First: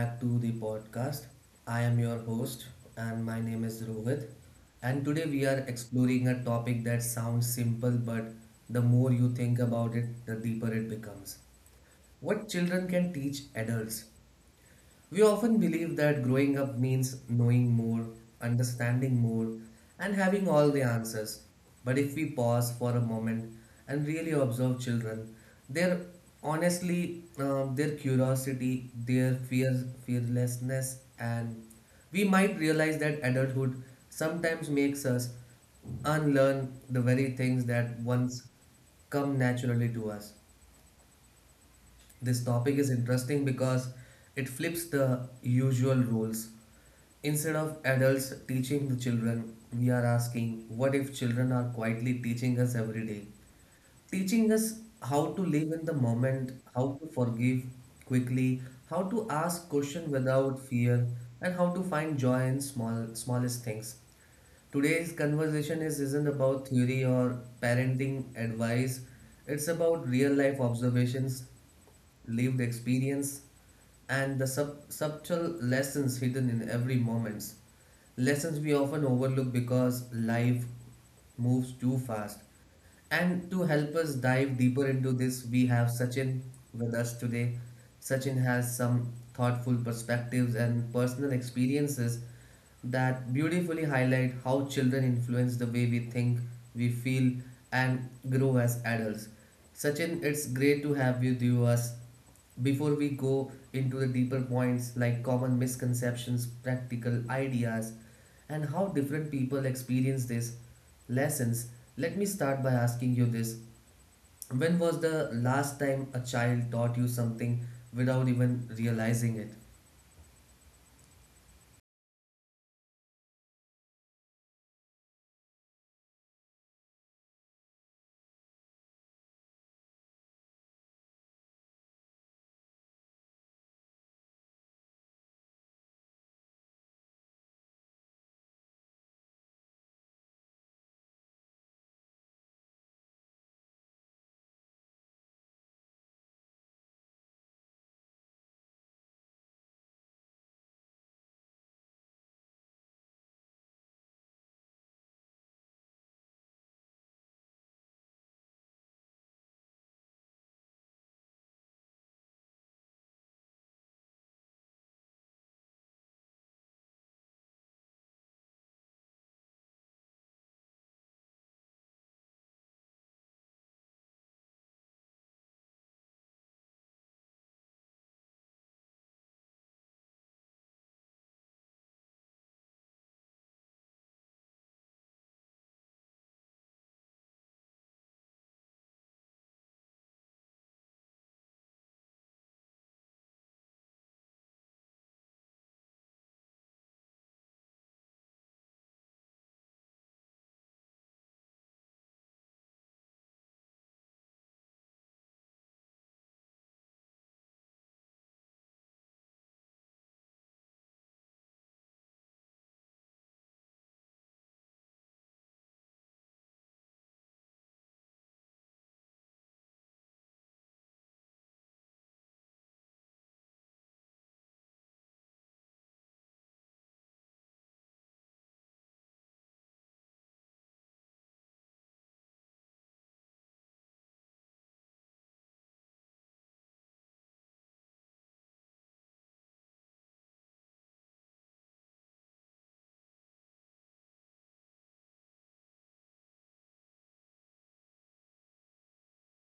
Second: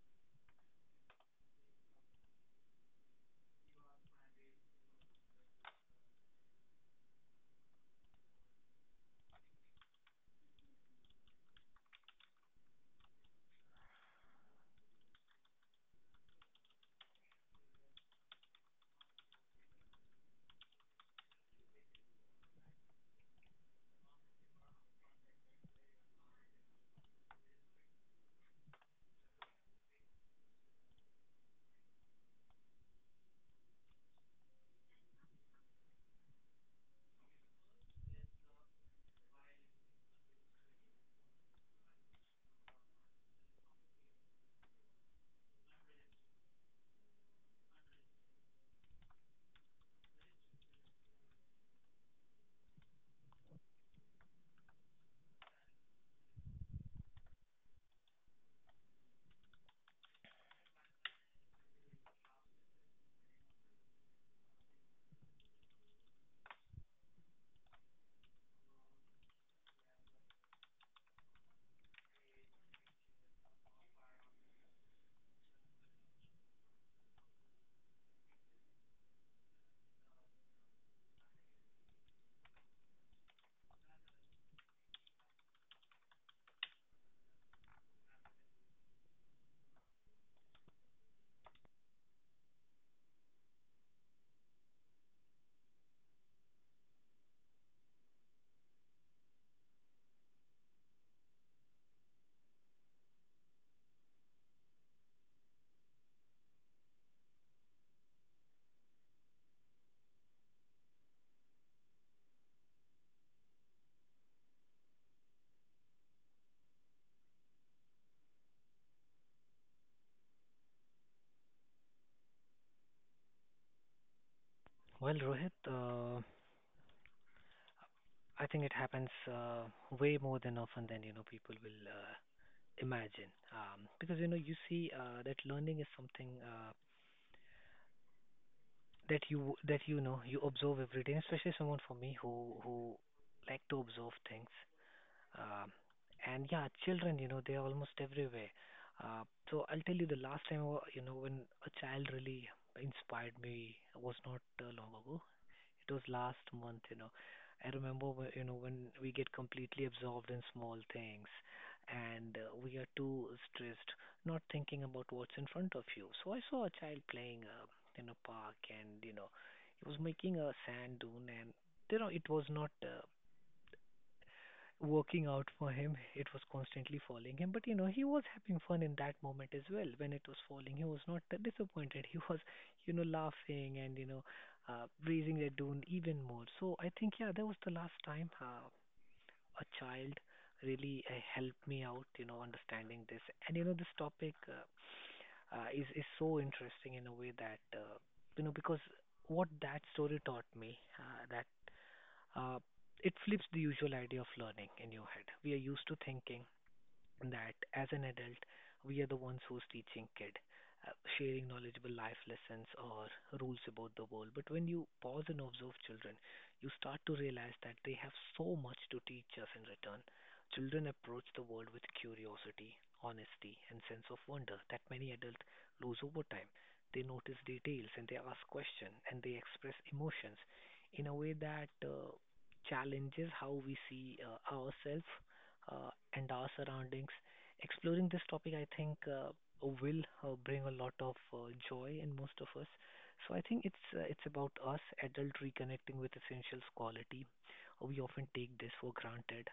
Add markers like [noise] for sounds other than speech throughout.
back to the podcast. I am your host, and my name is Rohit. And today we are exploring a topic that sounds simple, but the more you think about it, the deeper it becomes. What children can teach adults. We often believe that growing up means knowing more, understanding more, and having all the answers. But if we pause for a moment and really observe children, their honestly, their curiosity, their fear, fearlessness, and we might realize that adulthood sometimes makes us unlearn the very things that once come naturally to us. This topic is interesting because it flips the usual rules. Instead of adults teaching the children, we are asking, what if children are quietly teaching us every day? Teaching us how to live in the moment, how to forgive quickly, how to ask questions without fear, and how to find joy in small smallest things. Today's conversation is isn't about theory or parenting advice. It's about real life observations, lived experience, and the subtle lessons hidden in every moment. Lessons we often overlook because life moves too fast. And to help us dive deeper into this, we have Sachin with us today. Sachin has some thoughtful perspectives and personal experiences that beautifully highlight how children influence the way we think, we feel, and grow as adults. Sachin, it's great to have you with us. Before we go into the deeper points like common misconceptions, practical ideas, and how different people experience these lessons, let me start by asking you this. When was the last time a child taught you something without even realizing it? Well, Rohit, I think it happens way more than often than people will imagine. Because you see that learning is something that you observe every day, especially someone for me who like to observe things. Um, and yeah, children, you know, they are almost everywhere. Uh, so I'll tell you the last time, when a child really inspired me was not long ago. It was last month, you know. I remember, when we get completely absorbed in small things and we are too stressed, not thinking about what's in front of you. So I saw a child playing in a park and, you know, he was making a sand dune and, you know, it was not working out for him. It was constantly falling him, but you know, he was having fun in that moment as well. When it was falling, he was not [laughs] that disappointed. He was, you know, laughing and raising the dune even more. So I think yeah, that was the last time a child really helped me out, you know, understanding this. And you know, this topic is so interesting in a way that because what that story taught me, that uh, it flips the usual idea of learning in your head. We are used to thinking that as an adult, we are the ones who's teaching kid, sharing knowledgeable life lessons or rules about the world. But when you pause and observe children, you start to realize that they have so much to teach us in return. Children approach the world with curiosity, honesty, and sense of wonder that many adults lose over time. They notice details and they ask questions and they express emotions in a way that challenges how we see ourselves and our surroundings. Exploring this topic, I think, will bring a lot of joy in most of us. So I think it's about us adult reconnecting with essentials quality. We often take this for granted.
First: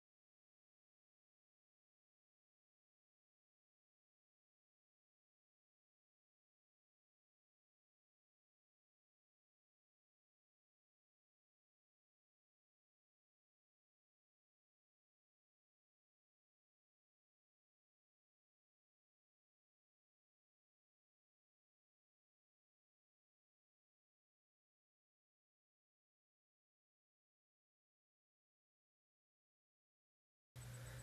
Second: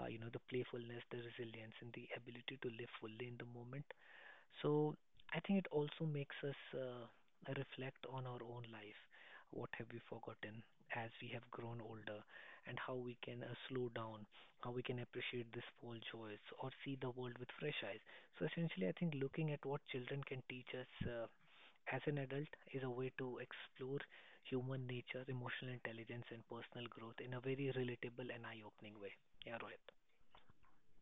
You know, the playfulness, the resilience, and the ability to live fully in the moment. So I think it also makes us reflect on our own life. What have we forgotten as we have grown older, and how we can slow down, how we can appreciate the small joys, or see the world with fresh eyes. So essentially, I think looking at what children can teach us as an adult is a way to explore human nature, emotional intelligence, and personal growth in a very relatable and eye-opening way. Yeah, Rohit.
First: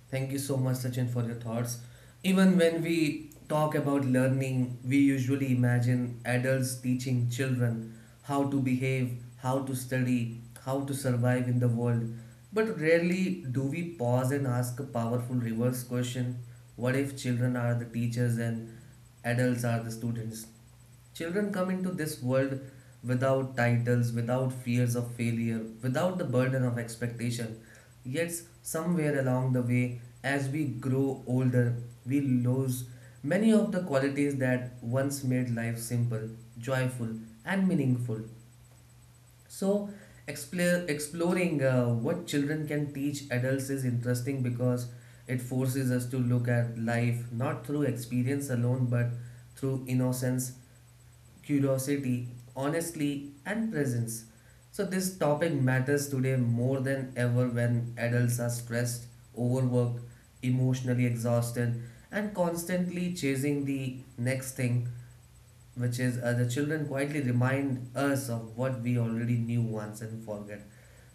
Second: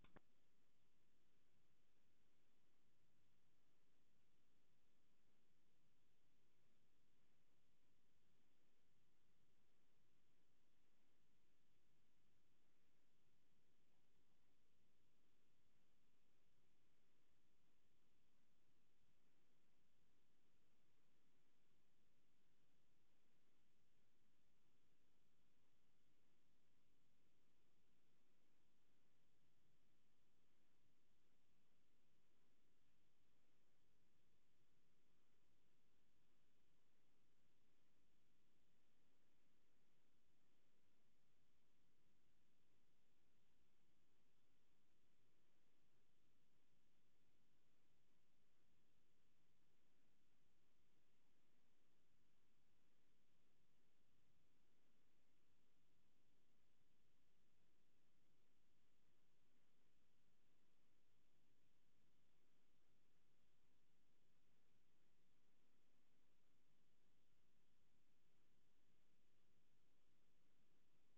Thank you so much, Sachin, for your thoughts. Even when we talk about learning, we usually imagine adults teaching children how to behave, how to study, how to survive in the world. But rarely do we pause and ask a powerful reverse question: what if children are the teachers and adults are the students? Children come into this world without titles, without fears of failure, without the burden of expectation. Yet, somewhere along the way, as we grow older, we lose many of the qualities that once made life simple, joyful, and meaningful. So, exploring what children can teach adults is interesting because it forces us to look at life not through experience alone but through innocence, curiosity, honesty, and presence. So, this topic matters today more than ever when adults are stressed, overworked, emotionally exhausted, and constantly chasing the next thing, which is the children quietly remind us of what we already knew once and forget.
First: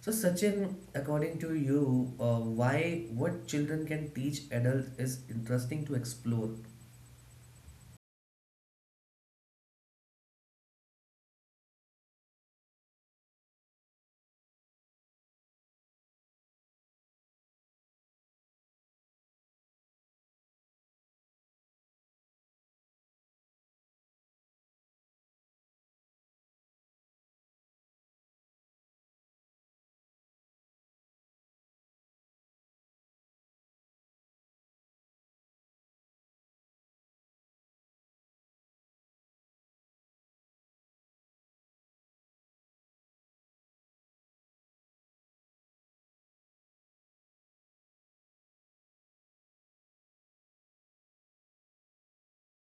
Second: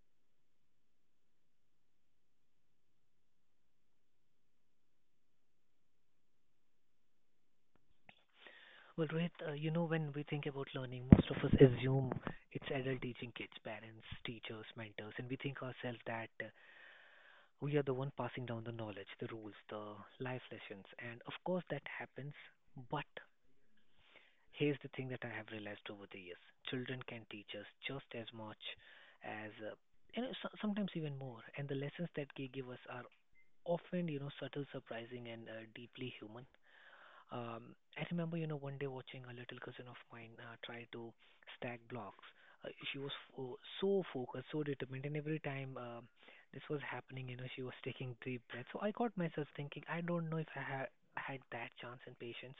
So, Sachin, according to you, why what children can teach adults is interesting to explore. Well, Rohit, you know, when we think about learning, most of us assume it's adult teaching kids, parents, teachers, mentors, and we think ourselves that we are the one passing down the knowledge, the rules, the life lessons. And of course, that happens. But here's the thing that I have realized over the years children can teach us just as much as, you know, sometimes even more. And the lessons that they give us are often, you know, subtle, surprising, and deeply human. I remember, you know, one day watching a little cousin of mine try to stack blocks. She was so focused, so determined, and every time this was happening, you know, she was taking deep breaths. So I got myself thinking, I don't know if I had that chance and patience.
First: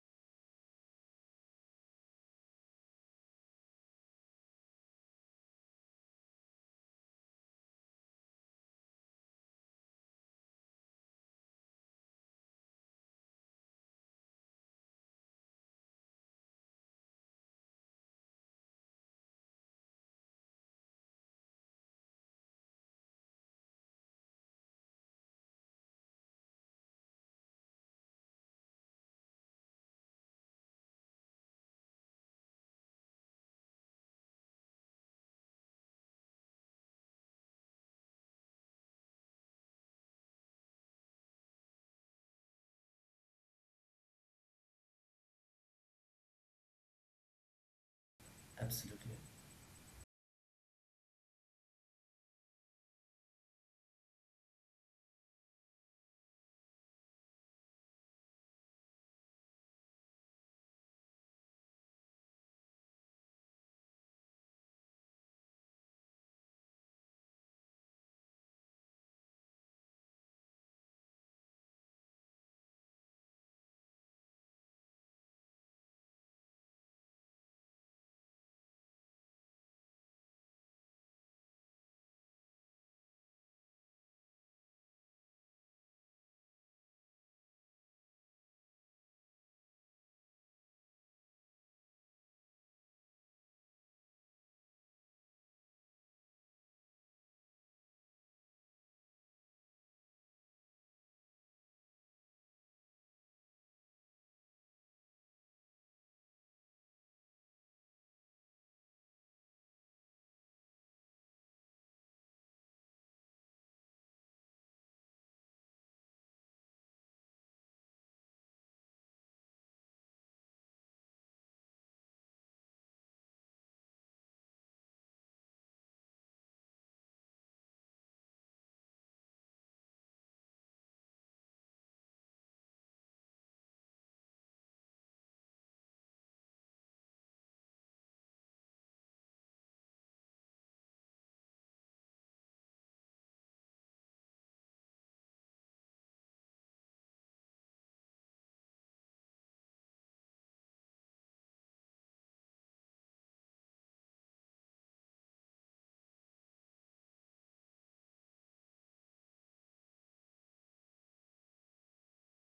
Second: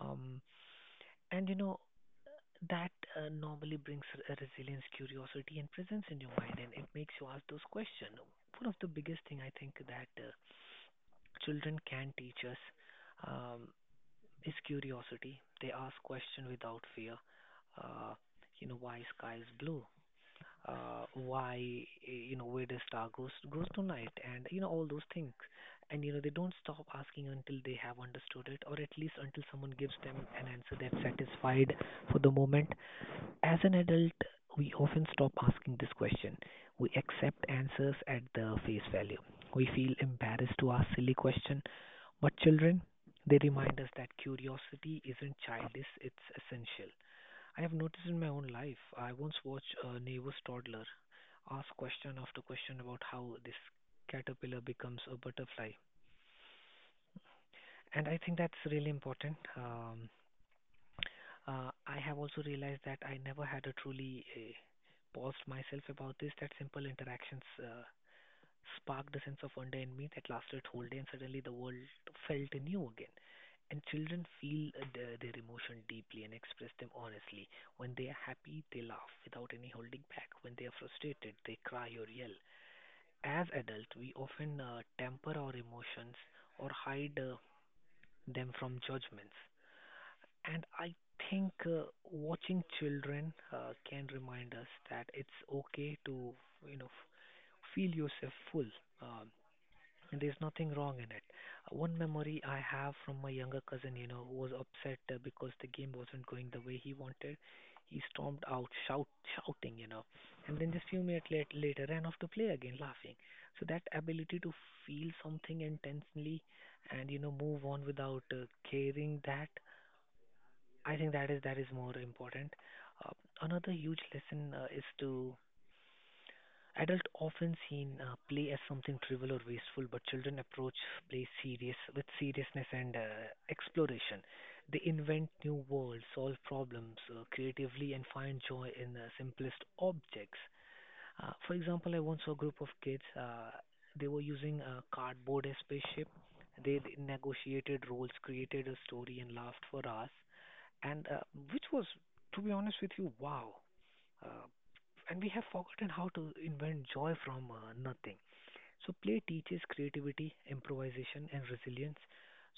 Um, and you know that normally brings a resilience curiosity and presence in your mind and it makes you ask those questions. One of the biggest thing I think that children can teach us um, is curiosity. They ask questions without fear. Uh, you know, why sky is blue? Why, you know, where does star goes tonight? And, you know, all those things. And, you know, they don't stop asking until they have understood it or at least until someone gives them an answer that's satisfied for the moment. As an adult, we often stop asking this question. We accept answers at the face value. We feel embarrassed to ask silly questions. But children, they remind us that curiosity isn't childish, it's essential. I have noticed in my own life, I Absolutely. once watched a neighbor's toddler ask question after question about how this caterpillar becomes a butterfly. And I think that's really important. I have also realized that I never had a truly paused myself about this, that simple interactions sparked a sense of wonder in me that lasted whole day and suddenly the world felt new again. And children feel their emotion deeply and express them honestly. When they are happy, they laugh without any holding back. When they are frustrated, they cry or yell. As adults, we often temper our emotions or hide them from judgments. And I think watching children can remind us that it's okay to, you know, feel yourself full. Um, and there's nothing wrong in it. One memory I have from my younger cousin, you know, who was upset because the game wasn't going the way he wanted. He stormed out, shouting, you know, and then just few minutes later ran off to play again, laughing. So that ability to feel something intensely and you know move on without caring that I think that is more important. Uh, Another huge lesson is to adult often seen play as something trivial or wasteful, but children approach play serious with seriousness and exploration. They invent new worlds, solve problems creatively, and find joy in simplest objects. For example, I once saw a group of kids. They were using cardboard as spaceship. They negotiated roles, created a story, and laughed for hours and which was, to be honest with you, wow. Uh, and we have forgotten how to invent joy from nothing. So play teaches creativity, improvisation, and resilience.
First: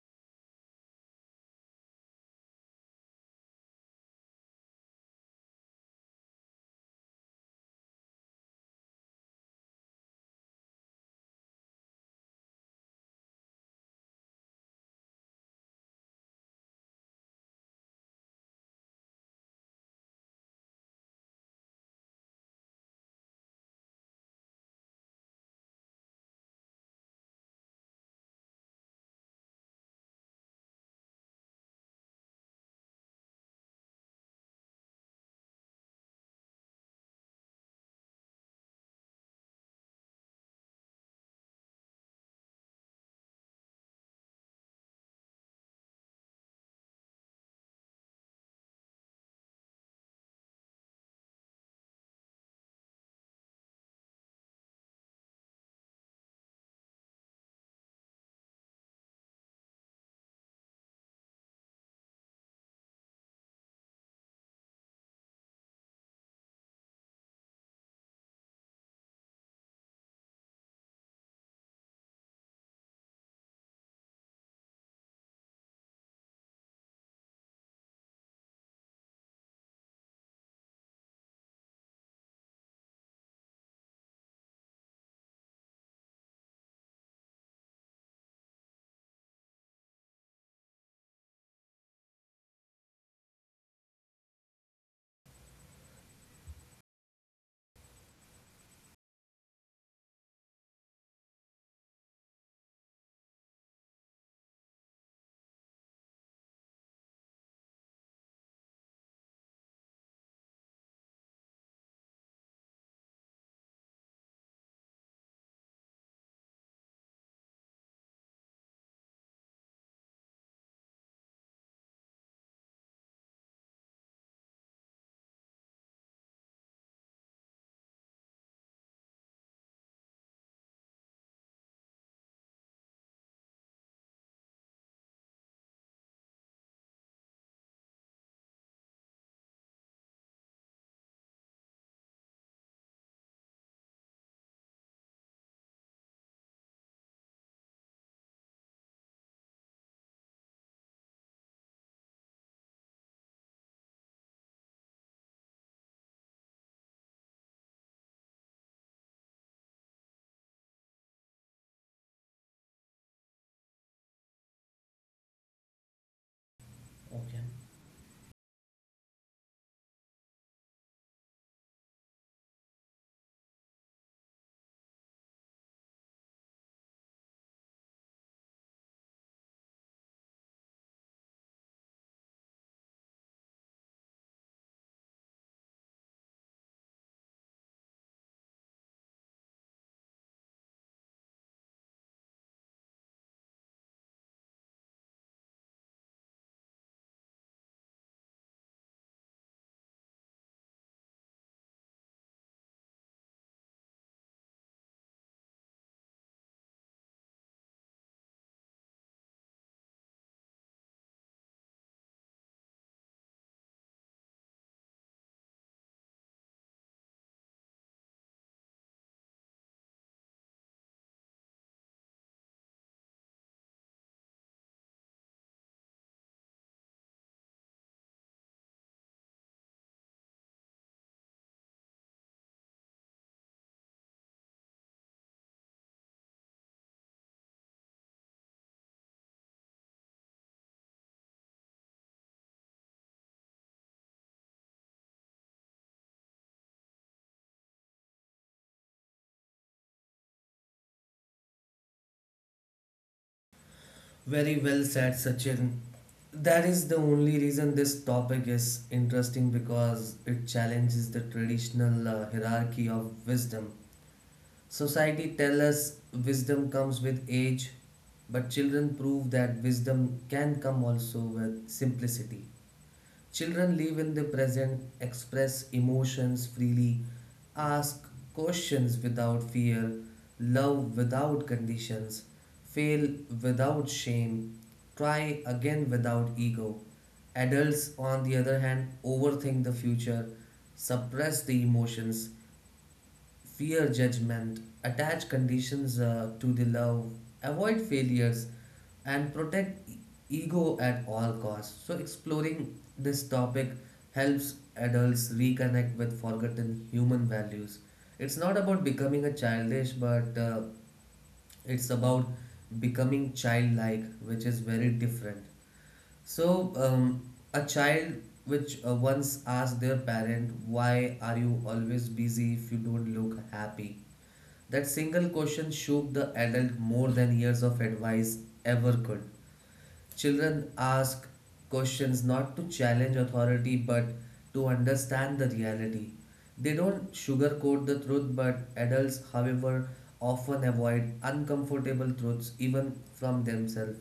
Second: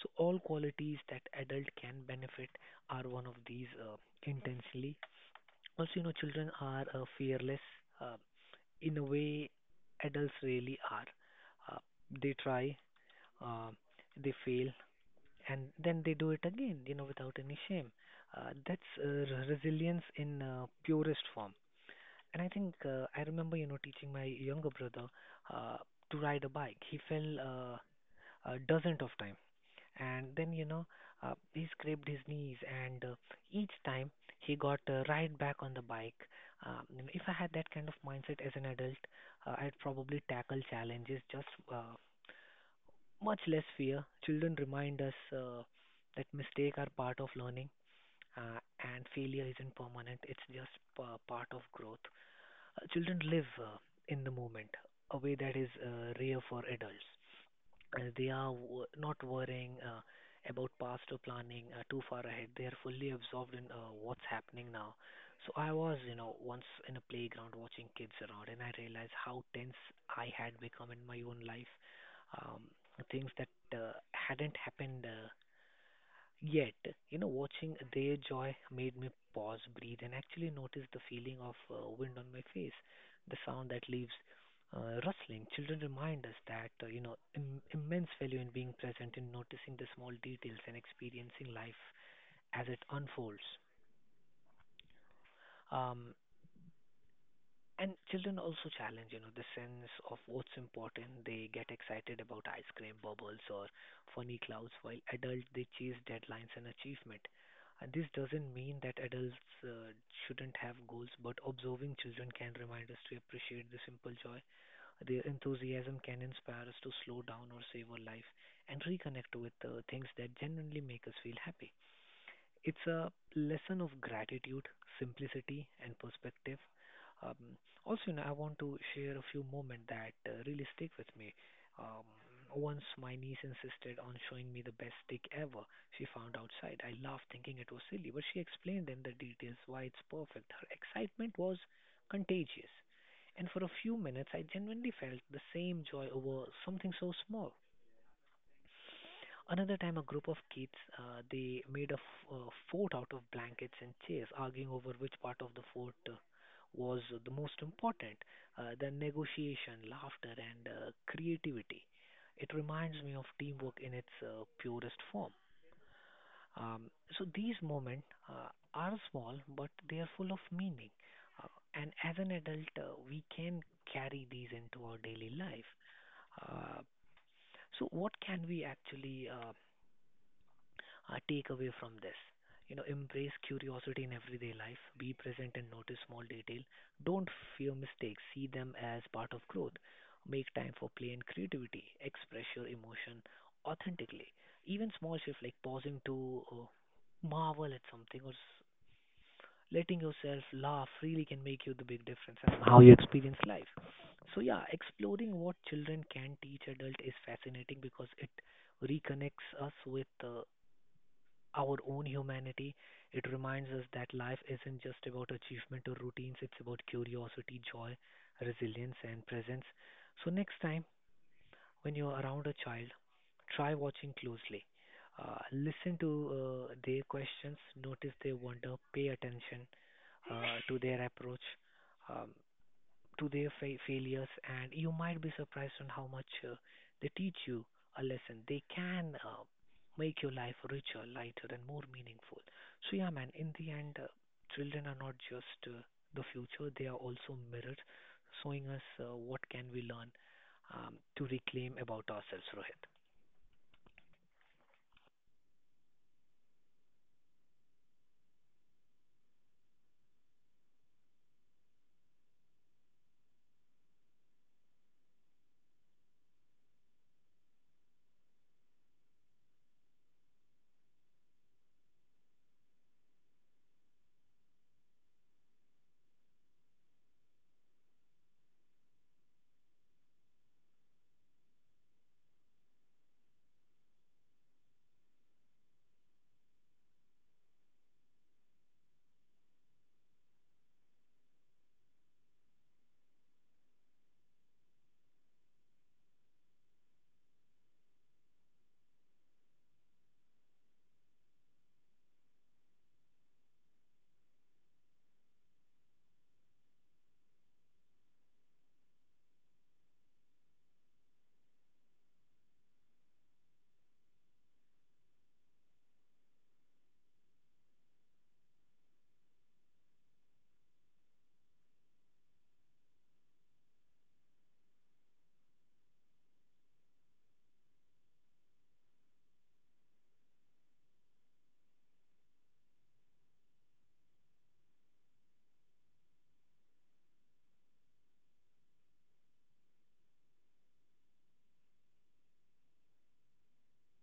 So all qualities that adult can benefit are one of these intensely. Also, you know, children are fearless uh, in a way adults really are. They try, uh, they fail, and then they do it again, you know, without any shame. That's resilience in purest form. And I think I remember, you know, teaching my younger brother uh, to ride a bike. He fell a dozen of times, and then you know, he scraped his knees, and each time he got right back on the bike. You know, if I had that kind of mindset as an adult, I'd probably tackle challenges just uh, much less fear. Children remind us that mistakes are part of learning uh, and failure isn't permanent, it's just part of growth. Children live in the moment, a way that is rare for adults. They are not worrying about past or planning too far ahead. They are fully absorbed in what's happening now. So I was, you know, once in a playground watching kids around, and I realized how tense I had become in my own life. Um, Things that hadn't happened. Yet, you know, watching their joy made me pause, breathe, and actually notice the feeling of wind on my face, the sound that leaves rustling. Children remind us that, you know, immense value in being present, in noticing the small details, and experiencing life as it unfolds. Um, And children also challenge, you know, the sense of what's important. They get excited about ice cream bubbles or funny clouds, while adults they chase deadlines and achievement. And this doesn't mean that adults shouldn't have goals, but observing children can remind us to appreciate the simple joy. Their enthusiasm can inspire us to slow down or savor life and reconnect with things that genuinely make us feel happy. It's a lesson of gratitude, simplicity, and perspective. Um, Also, you know, I want to share a few moments that really stick with me. Um, Once my niece insisted on showing me the best stick ever she found outside. I laughed thinking it was silly, but she explained in the details why it's perfect. Her excitement was contagious. And for a few minutes, I genuinely felt the same joy over something so small. Another time, a group of kids they made a fort out of blankets and chairs, arguing over which part of the fort was the most important. The negotiation, laughter, and creativity. It reminds me of teamwork in its purest form. Um, so Okay. these moments are small, but they are full of meaning. Uh, and as an adult, we can carry these into our daily life. Uh, so what can we actually take away from this? You know, embrace curiosity in everyday life, be present and notice small detail. Don't fear mistakes, see them as part of growth. Make time for play and creativity, express your emotion authentically. Even small shifts like pausing to marvel at something or letting yourself laugh really can make you the big difference in how you experience life. So yeah, exploring what children can teach adult is fascinating because it reconnects us with our own humanity. It reminds us that life isn't just about achievement or routines, it's about curiosity, joy, resilience, and presence. So, next time when you're around a child, try watching closely. Listen to their questions, notice their wonder, pay attention to their approach. Um, to their failures, and you might be surprised on how much they teach you a lesson. They can make your life richer, lighter, and more meaningful. So yeah, man. In the end, children are not just the future; they are also mirrors, showing us what can we learn to reclaim about ourselves, Rohit. Very well said, Sachin. That is the only reason this topic is interesting because it challenges the traditional hierarchy of wisdom. Society tells us wisdom comes with age, but children prove that wisdom can come also with simplicity. Children live in the present, express emotions freely, ask questions without fear, love without conditions, fail without shame, try again without ego. Adults, on the other hand, overthink the future, suppress the emotions, fear judgment, attach conditions to the love, avoid failures, and protect ego at all costs. So, exploring this topic helps adults reconnect with forgotten human values. It's not about becoming a childish, but it's about becoming childlike, which is very different. So, a child which once asked their parent, "Why are you always busy if you don't look happy?" That single question shook the adult more than years of advice ever could. Children ask questions not to challenge authority but to understand the reality. They don't sugarcoat the truth, but adults, however, often avoid uncomfortable truths even from themselves.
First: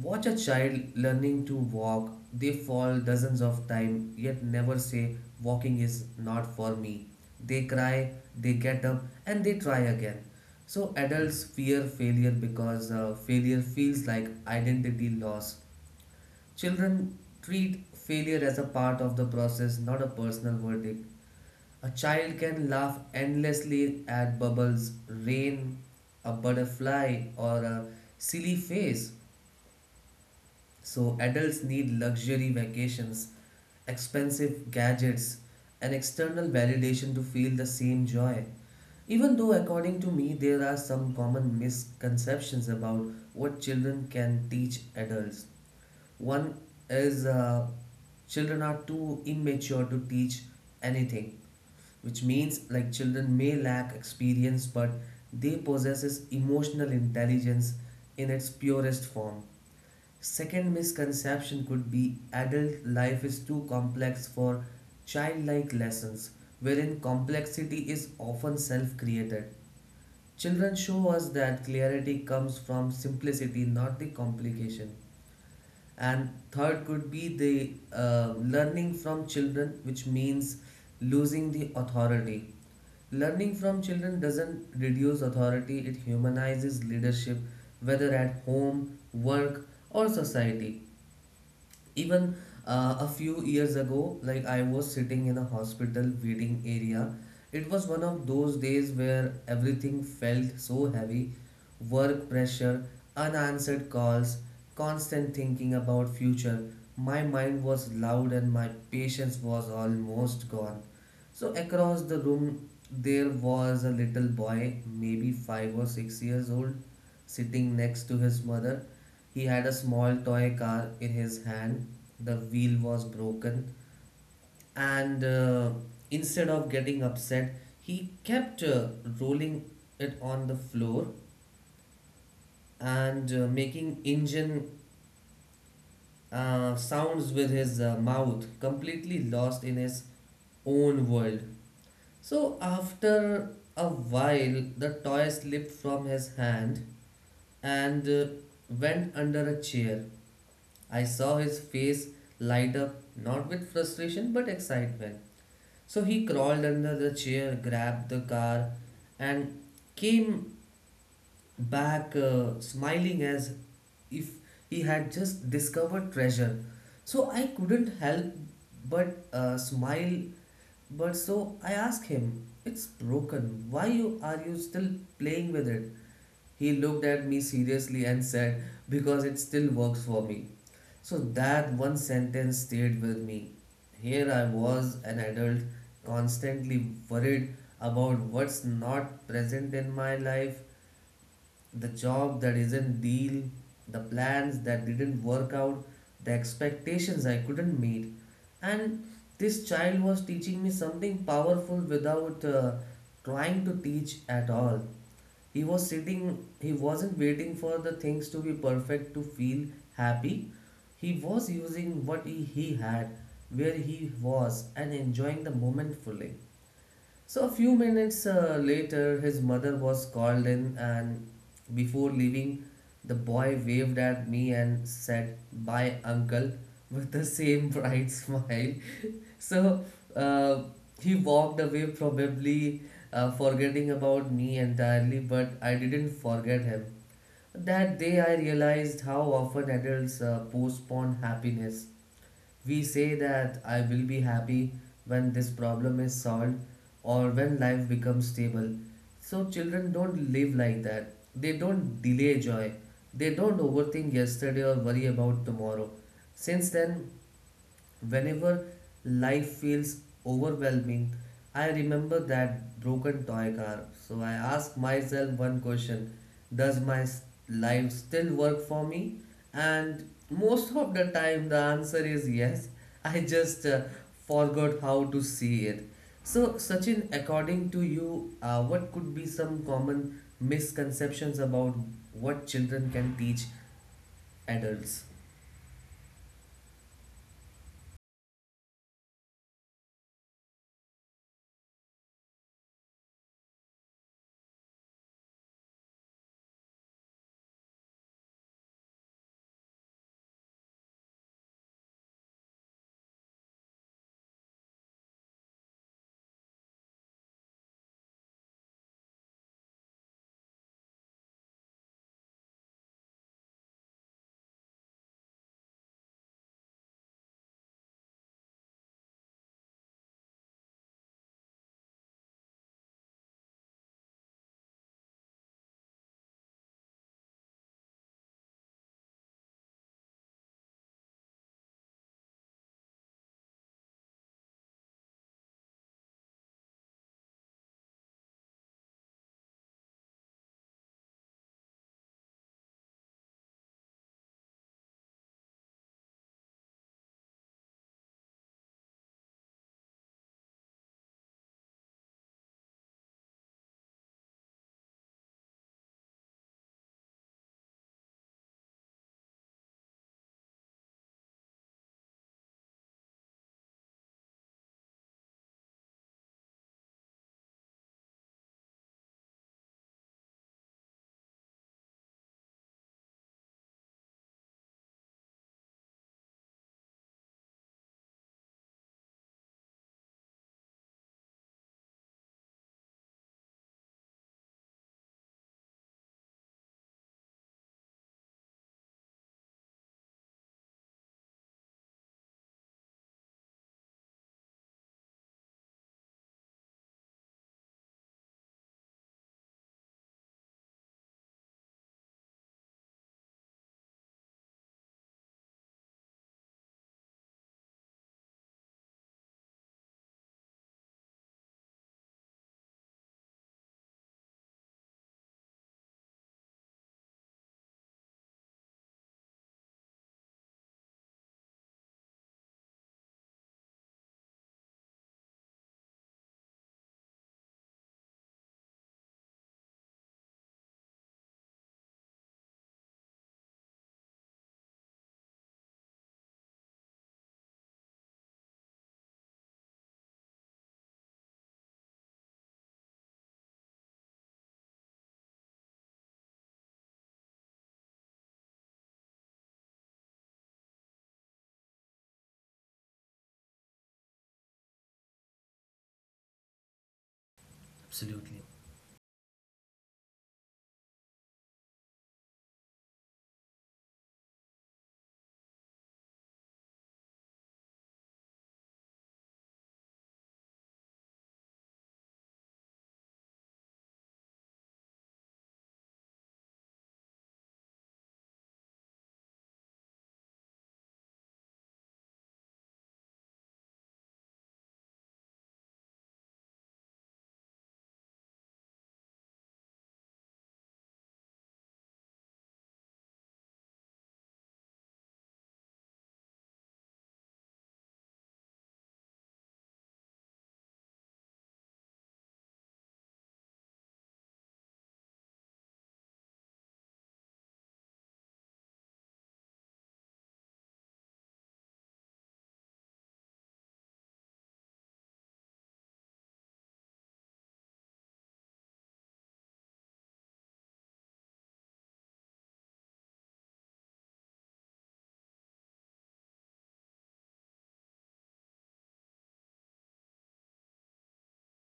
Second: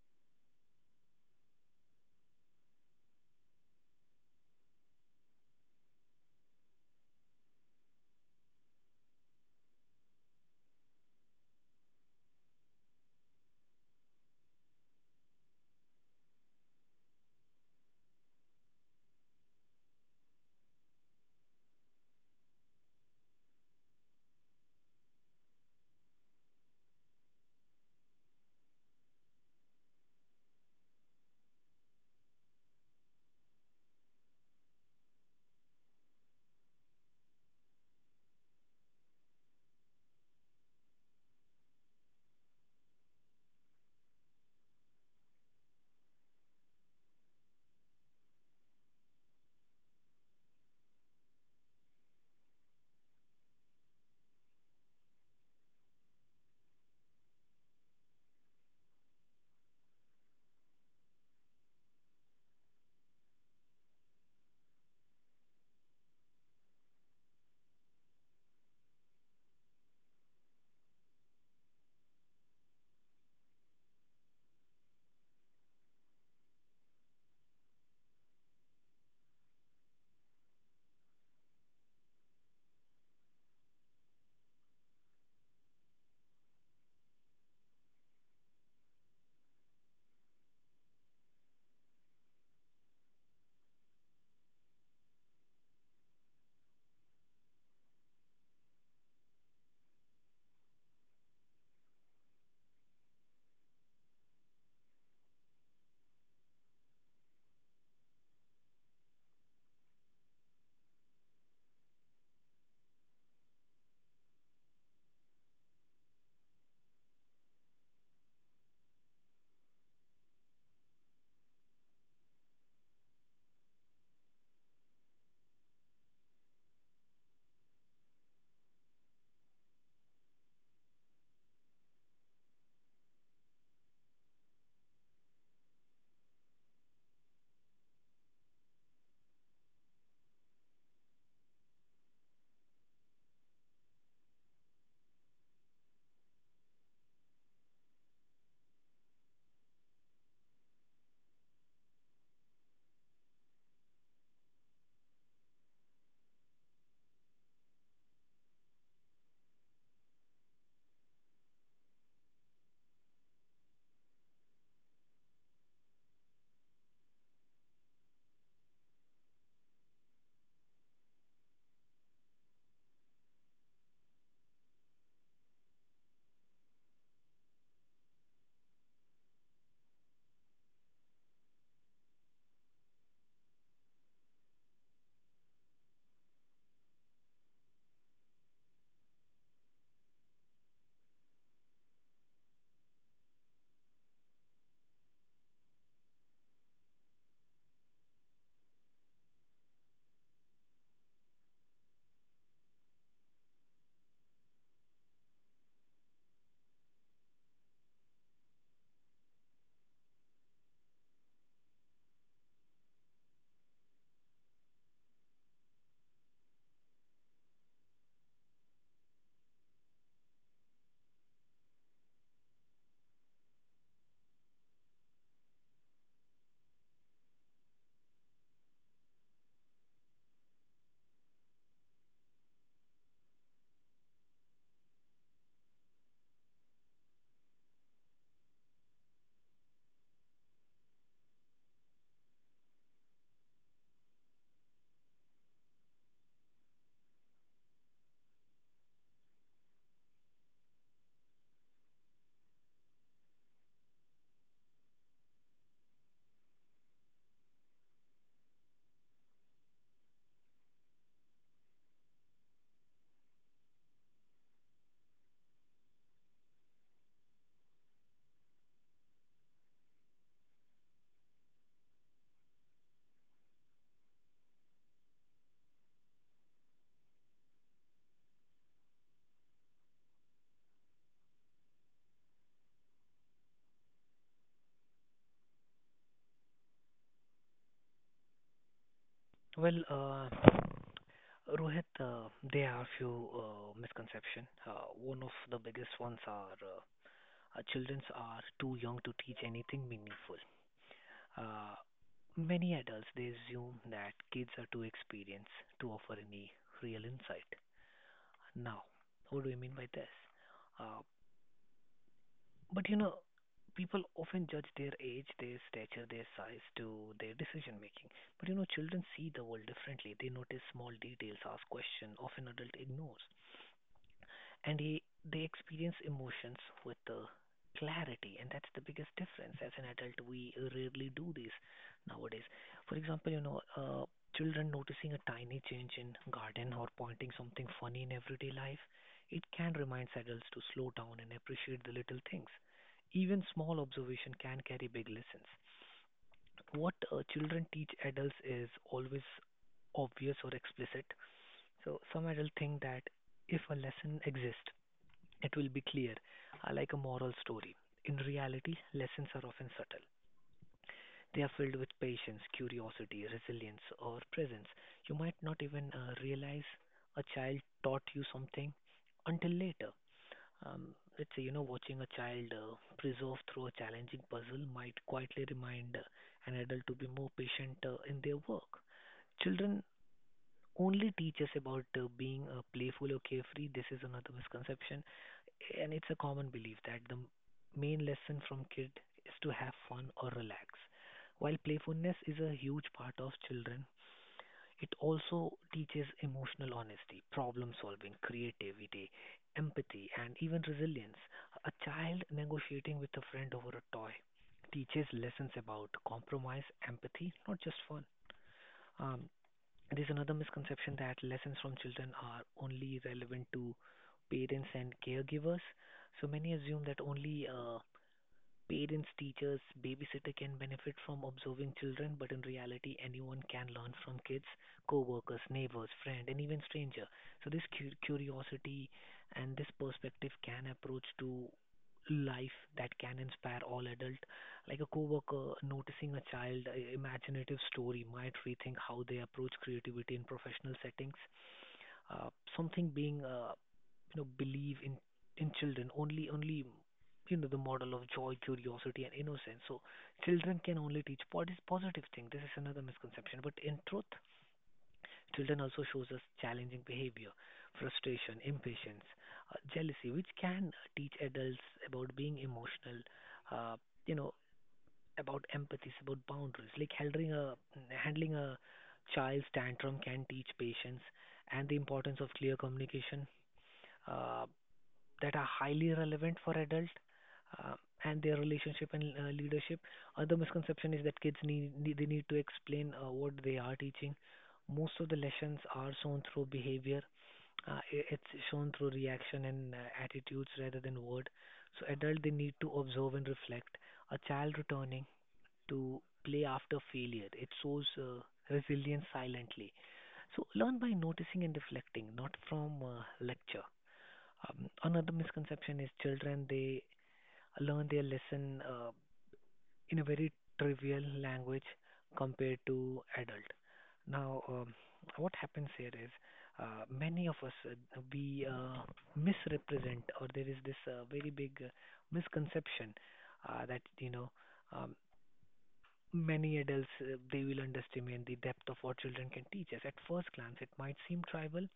Watch a child learning to walk. They fall dozens of times, yet never say, "Walking is not for me." They cry, they get up, and they try again. So adults fear failure because failure feels like identity loss. Children treat failure as a part of the process, not a personal verdict. A child can laugh endlessly at bubbles, rain, a butterfly, or a silly face. So, adults need luxury vacations, expensive gadgets, and external validation to feel the same joy. Even though, according to me, there are some common misconceptions about what children can teach adults. One is children are too immature to teach anything, which means like children may lack experience, but they possesses emotional intelligence in its purest form. Second misconception could be adult life is too complex for childlike lessons, wherein complexity is often self-created. Children show us that clarity comes from simplicity, not the complication. And third could be the learning from children, which means losing the authority. Learning from children doesn't reduce authority, it humanizes leadership, whether at home, work, or society. Even a few years ago, like I was sitting in a hospital waiting area. It was one of those days where everything felt so heavy, work pressure, unanswered calls, constant thinking about future. My mind was loud and my patience was almost gone. So across the room there was a little boy, maybe 5 or 6 years old, sitting next to his mother. He had a small toy car in his hand. The wheel was broken, and instead of getting upset, he kept rolling it on the floor and making engine sounds with his mouth, completely lost in his own world. So, after a while, the toy slipped from his hand and went under a chair. I saw his face light up, not with frustration but excitement. So he crawled under the chair, grabbed the car, and came back smiling as if he had just discovered treasure. So I couldn't help but smile. But so I asked him, "It's broken. Are you still playing with it?" He looked at me seriously and said, "Because it still works for me." So that one sentence stayed with me. Here I was, an adult, constantly worried about what's not present in my life, the job that isn't deal, the plans that didn't work out, the expectations I couldn't meet. And this child was teaching me something powerful without trying to teach at all. He was sitting, he wasn't waiting for the things to be perfect to feel happy. He was using what he had, where he was, and enjoying the moment fully. So a few minutes later, his mother was called in, and before leaving, the boy waved at me and said, "Bye, uncle," with the same bright [laughs] smile. So uh, he walked away, probably forgetting about me entirely. But I didn't forget him. That day, I realized how often adults postpone happiness. We say that I will be happy when this problem is solved or when life becomes stable. So children don't live like that. They don't delay joy. They don't overthink yesterday or worry about tomorrow. Since then, whenever life feels overwhelming, I remember that broken toy car. So I ask myself one question: does life still work for me? And most of the time, the answer is yes. [laughs] I just forgot how to see it. So, Sachin, according to you, what could be some common misconceptions about what children can teach adults? Well, Rohit, there are a few misconceptions. One of the biggest ones are children are too young to teach anything meaningful. Uh, many adults they assume that kids are too experienced to offer any real insight. Now, what do we mean by this? Uh, but you know, people often judge their age, their stature, their size to their decision making. But you know, children see the world differently. They notice small details, ask questions often adult ignores. and he, they experience emotions with the clarity, and that's the biggest difference. As an adult, we rarely do this nowadays. For example, you know, children noticing a tiny change in garden or pointing something funny in everyday life, it can remind adults to slow down and appreciate the little things. Even small observation can carry big lessons. What children teach adults is always obvious or explicit. So some adults think that if a lesson exists, it will be clear, like a moral story. In reality, lessons are often subtle. They are filled with patience, curiosity, resilience, or presence. You might not even realize a child taught you something until later. Let's say, you know, watching a child preserve through a challenging puzzle might quietly remind an adult to be more patient in their work. Children only teach us about being playful or carefree. This is another misconception, and it's a common belief that the main lesson from kid is to have fun or relax. While playfulness is a huge part of children, it also teaches emotional honesty, problem solving, creativity, empathy, and even resilience. A child negotiating with a friend over a toy teaches lessons about compromise, empathy, not just fun. Um, there's another misconception that lessons from children are only relevant to parents and caregivers. So many assume that only parents, teachers, babysitter can benefit from observing children, but in reality, anyone can learn from kids, co-workers, neighbors, friend, and even stranger. So this curiosity and this perspective can approach to life that can inspire all adult. Like a co-worker noticing a child imaginative story might rethink how they approach creativity in professional settings. Uh, something being you know, believe in in children only you know the model of joy, curiosity, and innocence. So children can only teach what is positive thing. This is another misconception. But in truth, children also shows us challenging behavior, frustration, Absolutely. impatience, jealousy, which can teach adults about being emotional. Uh, you know, about empathy, about boundaries. Like handling a child's tantrum can teach patience and the importance of clear communication. Uh, that are highly relevant for adult uh, and their relationship and leadership. Other misconception is that kids need, need they need to explain what they are teaching. Most of the lessons are shown through behavior. It's shown through reaction and attitudes rather than word. So adult they need to observe and reflect. A child returning to play after failure, it shows resilience silently. So learn by noticing and reflecting, not from lecture. Another misconception is children they learn their lesson in a very trivial language compared to adult. Now, what happens here is many of us we misrepresent, or there is this very big misconception that you know um, many adults they will underestimate the depth of what children can teach us. At first glance, it might seem trivial,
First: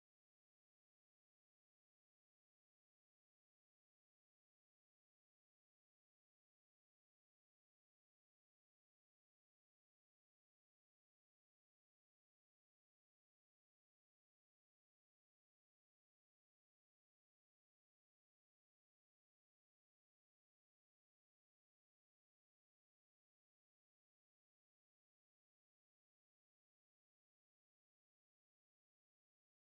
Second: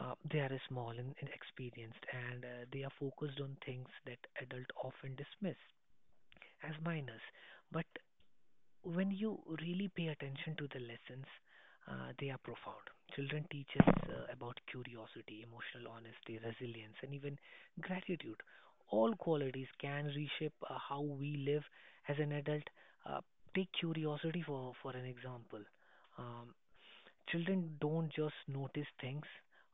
they are small and inexperienced, and they are focused on things that adult often dismiss as minors. But when you really pay attention to the lessons, they are profound. Children teach us about curiosity, emotional honesty, resilience, and even gratitude. All qualities can reshape how we live as an adult. Uh, take curiosity for an example. Um, children don't just notice things,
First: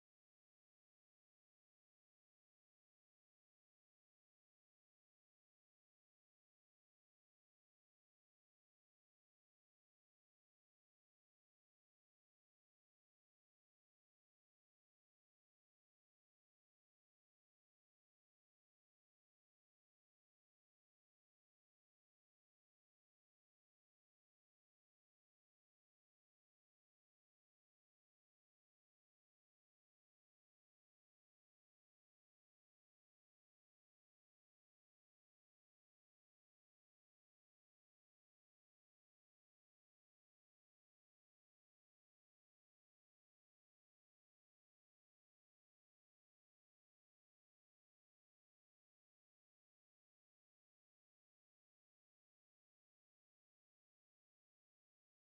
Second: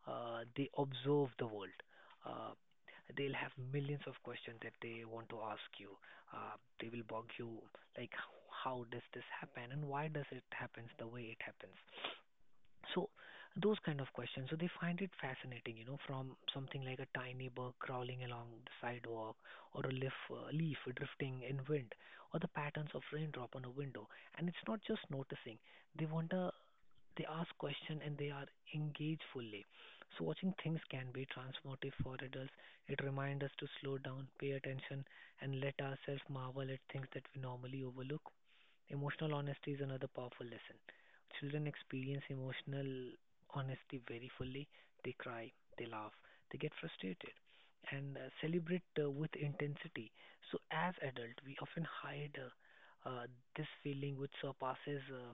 they observe the world. Uh, they'll have millions of questions that they want to ask you. They will bug you like, how does this happen, and why does it happens the way it happens? So those kind of questions. So they find it fascinating, you know, from something like a tiny bug crawling along the sidewalk or a leaf drifting in wind or the patterns of raindrop on a window. And it's not just noticing. They want to they ask questions, and they are engaged fully. So watching things can be transformative for adults. It reminds us to slow down, pay attention, and let ourselves marvel at things that we normally overlook. Emotional honesty is another powerful lesson. Children experience emotional honesty very fully. They cry, they laugh, they get frustrated, and celebrate with intensity. So as adults, we often hide this feeling which surpasses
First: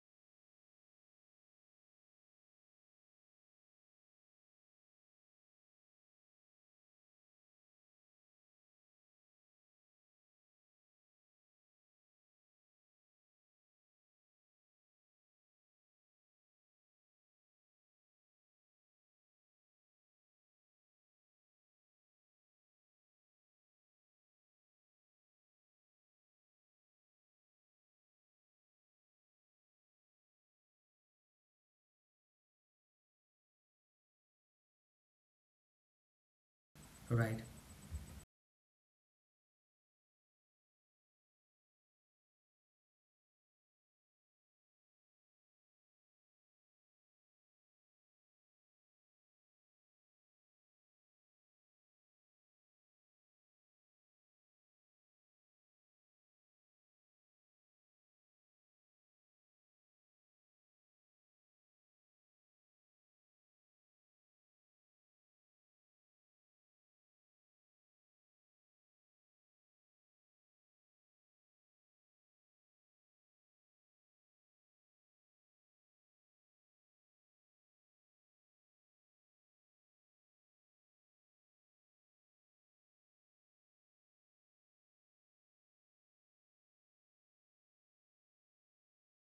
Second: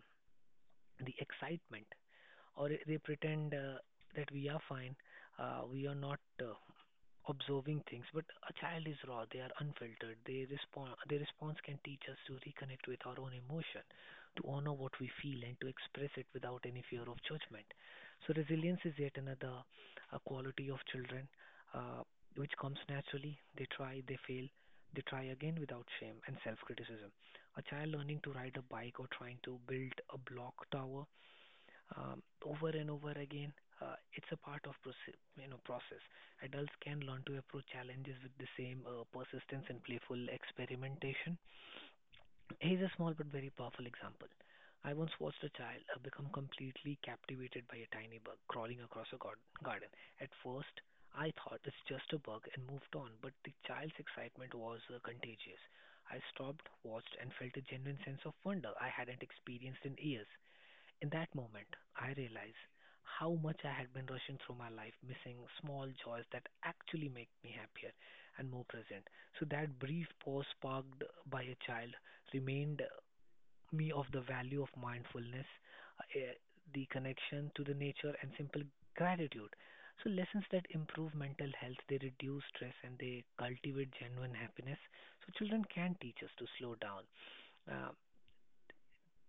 the excitement, or they pretend that we are fine, we are not observing things. But a child is raw; they are unfiltered. They respond. Their response can teach us to reconnect with our own emotion, to honor what we feel, and to express it without any fear of judgment. So resilience is yet another quality of children, uh, which comes naturally. They try, they fail. They try again without shame and self criticism. A child learning to ride a bike or trying to build a block tower over and over again, it's a part of you know process. Adults can learn to Right, approach challenges with the same persistence and playful experimentation. Here's a small but very powerful example. I once watched a child become completely captivated by a tiny bug crawling across a garden. At first, I thought it's just a bug and moved on, but the child's excitement was contagious. I stopped, watched, and felt a genuine sense of wonder I hadn't experienced in years. In that moment, I realized how much I had been rushing through my life, missing small joys that actually make me happier and more present. So that brief pause sparked by a child remained me of the value of mindfulness, uh, eh, the connection to the nature and simple gratitude. So lessons that improve mental health, they reduce stress and they cultivate genuine happiness. So children can teach us to slow down. Uh,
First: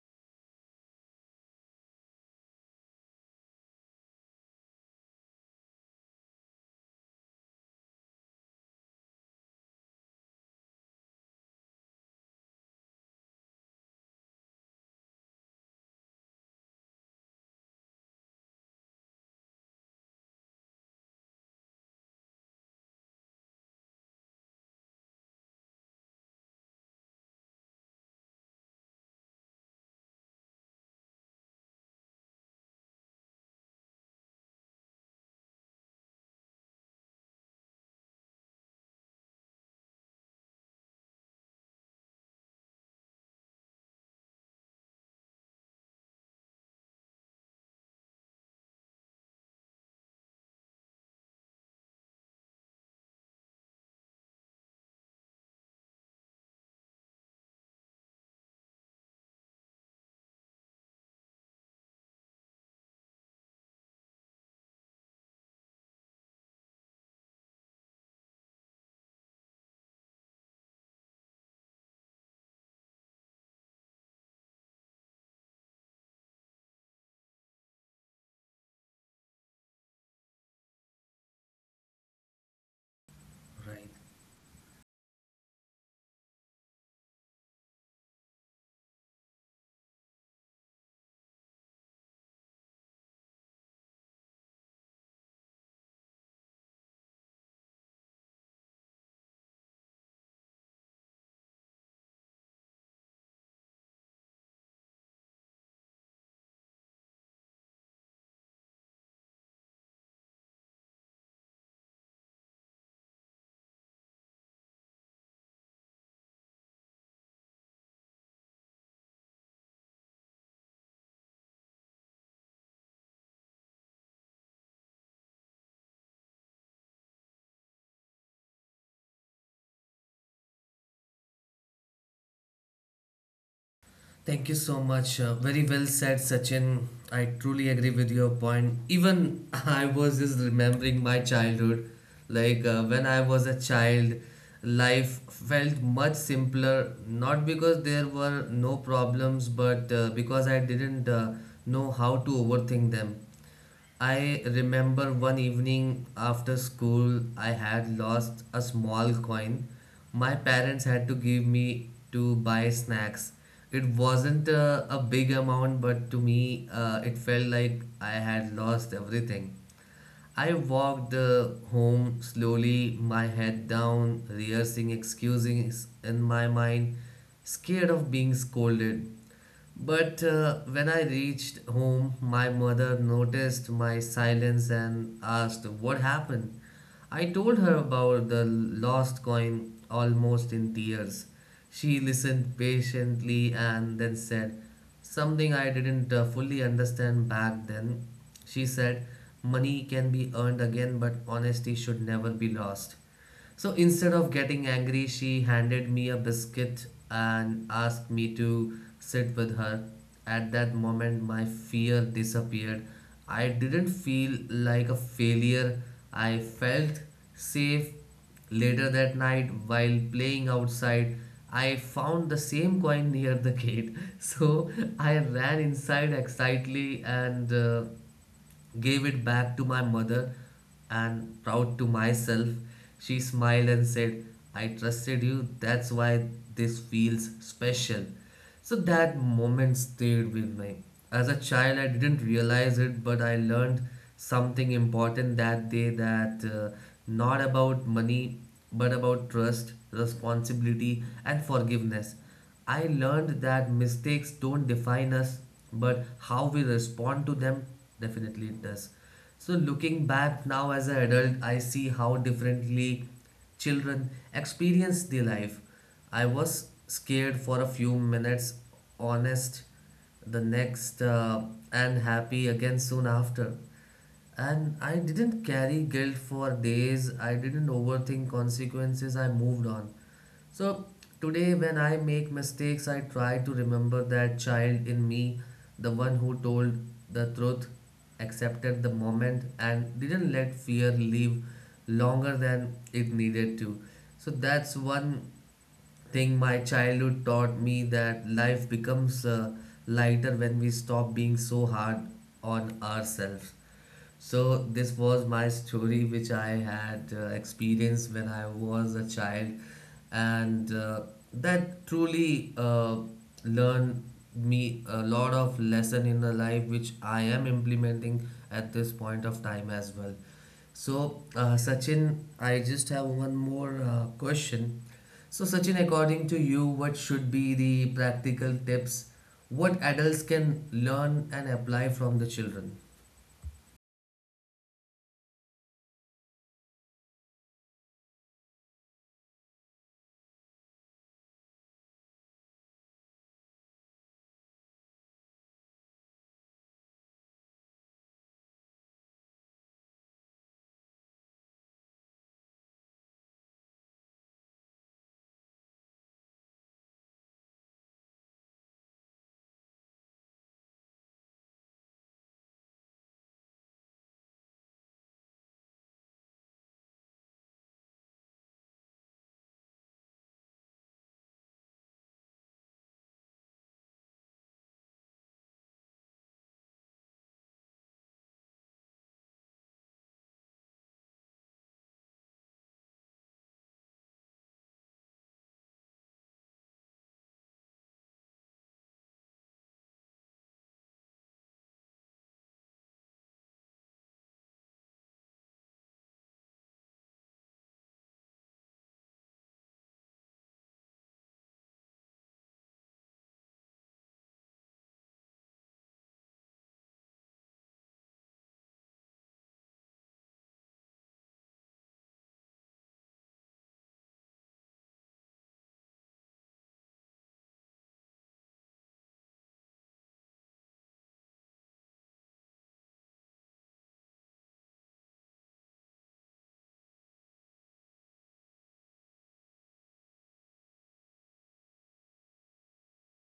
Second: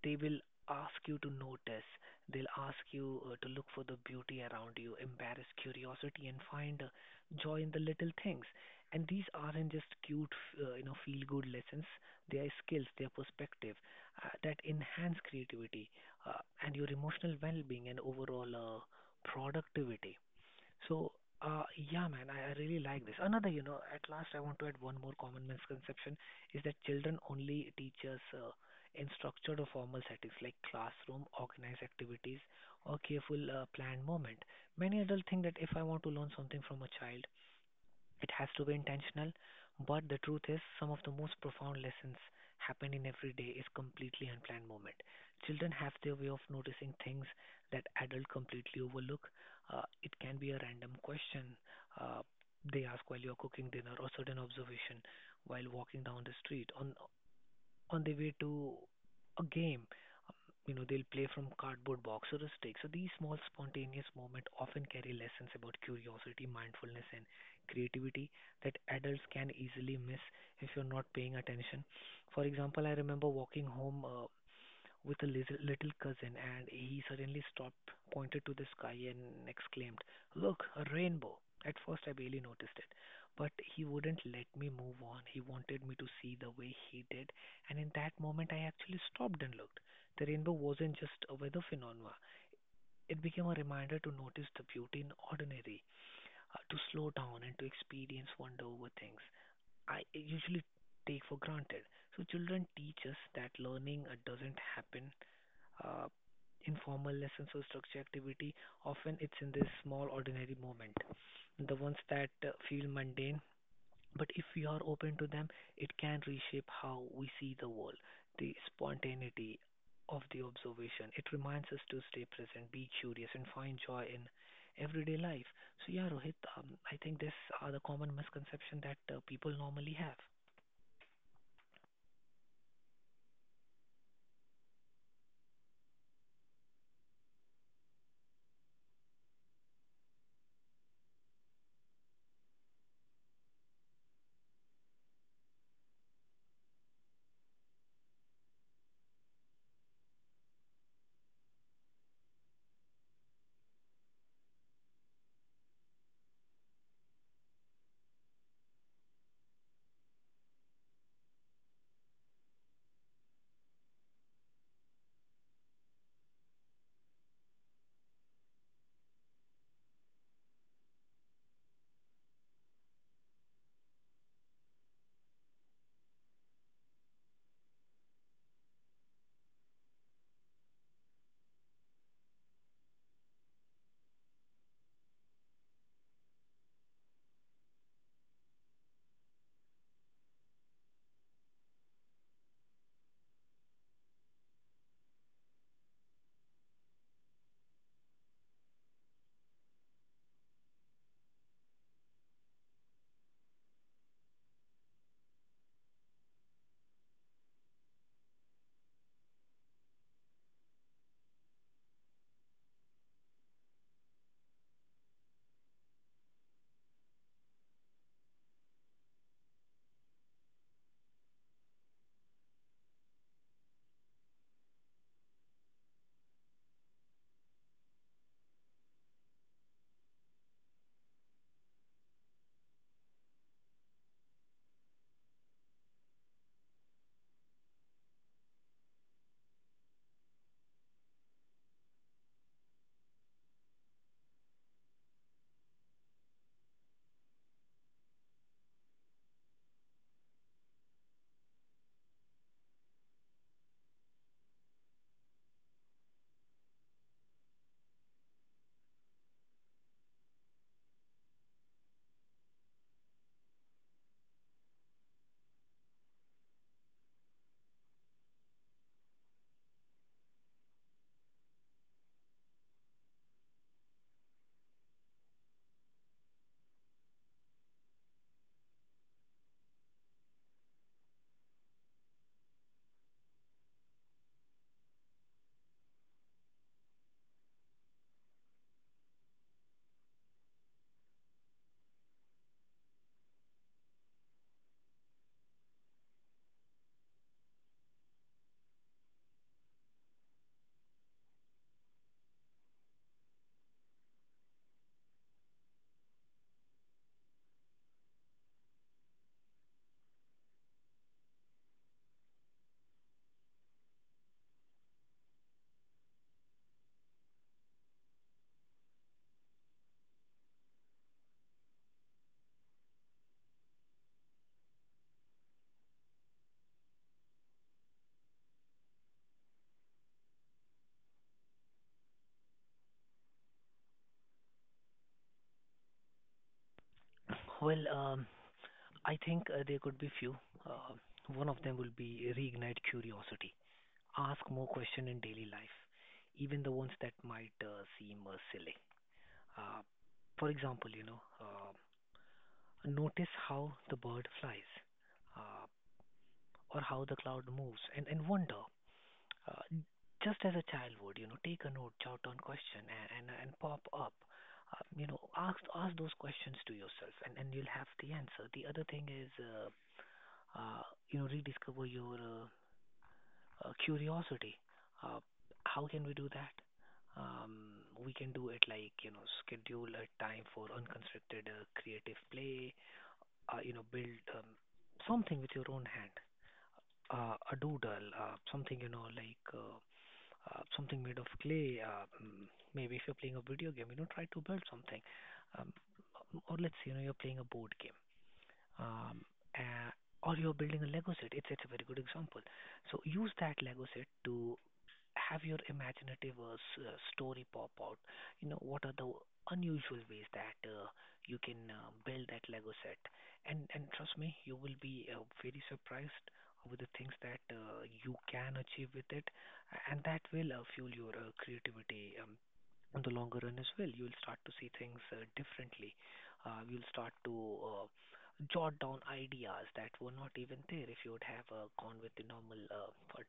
they will ask you to notice. They'll ask you to look for the beauty around you, embrace curiosity, and find joy in the little things. And these aren't just cute, you know, feel-good lessons. They are skills, they are perspective that enhance creativity and your emotional well-being and overall productivity. So, uh, yeah, man, I really like this. Another, you know, at last I want to add one more common misconception is that children only teach us in structured or formal settings like classroom, organized activities, or careful planned moment. Many adults think that if I want to learn something from a child, it has to be intentional, but the truth is, some of the most profound lessons happen in every day is completely unplanned moment. Children have their way of noticing things that adults completely overlook. It can be a random question uh, they ask while you're cooking dinner, or certain observation while walking down the street, on the way to a game, you know, they'll play from cardboard box or a stick. So these small spontaneous moments often carry lessons about curiosity, mindfulness, and creativity that adults can easily miss if you're not paying attention. For example, I remember walking home with a little cousin, and he suddenly stopped, pointed to the sky, and exclaimed, "Look, a rainbow." At first, I barely noticed it, but he right. wouldn't let me move on. He wanted me to see the way he did, and in that moment, I actually stopped and looked. The rainbow wasn't just a weather phenomenon. It became a reminder to notice the beauty in ordinary, to slow down and to experience wonder over things I usually take for granted. So children teach us that learning doesn't happen uh, in formal lessons or structured activity. Often it's in this small ordinary moment, the ones that feel mundane but if we are open to them, it can reshape how we see the world, the spontaneity of the observation. It reminds us to stay present, be curious, and find joy in everyday life. So, yeah, Rohit, I think this are the common misconception that people normally have. Thank you so much. Very well said, Sachin. I truly agree with your point. Even [laughs] I was just remembering my childhood. Like when I was a child, life felt much simpler, not because there were no problems, but because I didn't know how to overthink them. I remember one evening after school, I had lost a small coin. My parents had to give me to buy snacks. It wasn't a big amount, but to me, it felt like I had lost everything. I walked home slowly, my head down, rehearsing excuses in my mind, scared of being scolded. But when I reached home, my mother noticed my silence and asked what happened. I told her about the lost coin almost in tears. She listened patiently and then said something I didn't fully understand back then. She said, "Money can be earned again, but honesty should never be lost." So instead of getting angry, she handed me a biscuit and asked me to sit with her. At that moment, my fear disappeared. I didn't feel like a failure. I felt safe. Later that night, while playing outside, I found the same coin near the gate. [laughs] So I ran inside excitedly and gave it back to my mother, and proud to myself, she smiled and said, "I trusted you, that's why this feels special." So that moment stayed with me. As a child, I didn't realize it, but I learned something important that day, that not about money, but about trust, responsibility, and forgiveness. I learned that mistakes don't define us, but how we respond to them definitely it does. So, looking back now as an adult, I see how differently children experience their life. I was scared for a few minutes, honest the next, and happy again soon after. And I didn't carry guilt for days, I didn't overthink consequences, I moved on. So today when I make mistakes, I try to remember that child in me, the one who told the truth, accepted the moment and didn't let fear live longer than it needed to. So that's one thing my childhood taught me, that life becomes lighter when we stop being so hard on ourselves. So this was my story which I had experienced when I was a child, and that truly learned me a lot of lesson in the life which I am implementing at this point of time as well. So Sachin, I just have one more question. So Sachin, according to you, what should be the practical tips what adults can learn and apply from the children? Well, I think there could be few. Uh, one of them will be reignite curiosity. Ask more questions in daily life, even the ones that might seem silly. Uh, for example, you know, notice how the bird flies uh, or how the cloud moves and wonder, uh, just as a child would. You know, take a note, jot down question, and pop up. Uh, you know, ask those questions to yourself, and you'll have the answer. The other thing is, uh, you know, rediscover your curiosity. Uh, how can we do that? Um, we can do it like, you know, schedule a time for unconstructed creative play. Uh, you know, build something with your own hand, a doodle, something, you know, like something made of clay. Maybe if you're playing a video game, you know, try to build something. Um, or let's say, you know, you're playing a board game. Um, uh, or you're building a Lego set. It's a very good example. So use that Lego set to have your imaginative story pop out. You know, what are the unusual ways that you can build that Lego set? And trust me, you will be very surprised with the things that you can achieve with it, and that will fuel your creativity. On the longer run as well, you'll start to see things differently. You'll start to uh, jot down ideas that were not even there if you would have gone with the normal thought.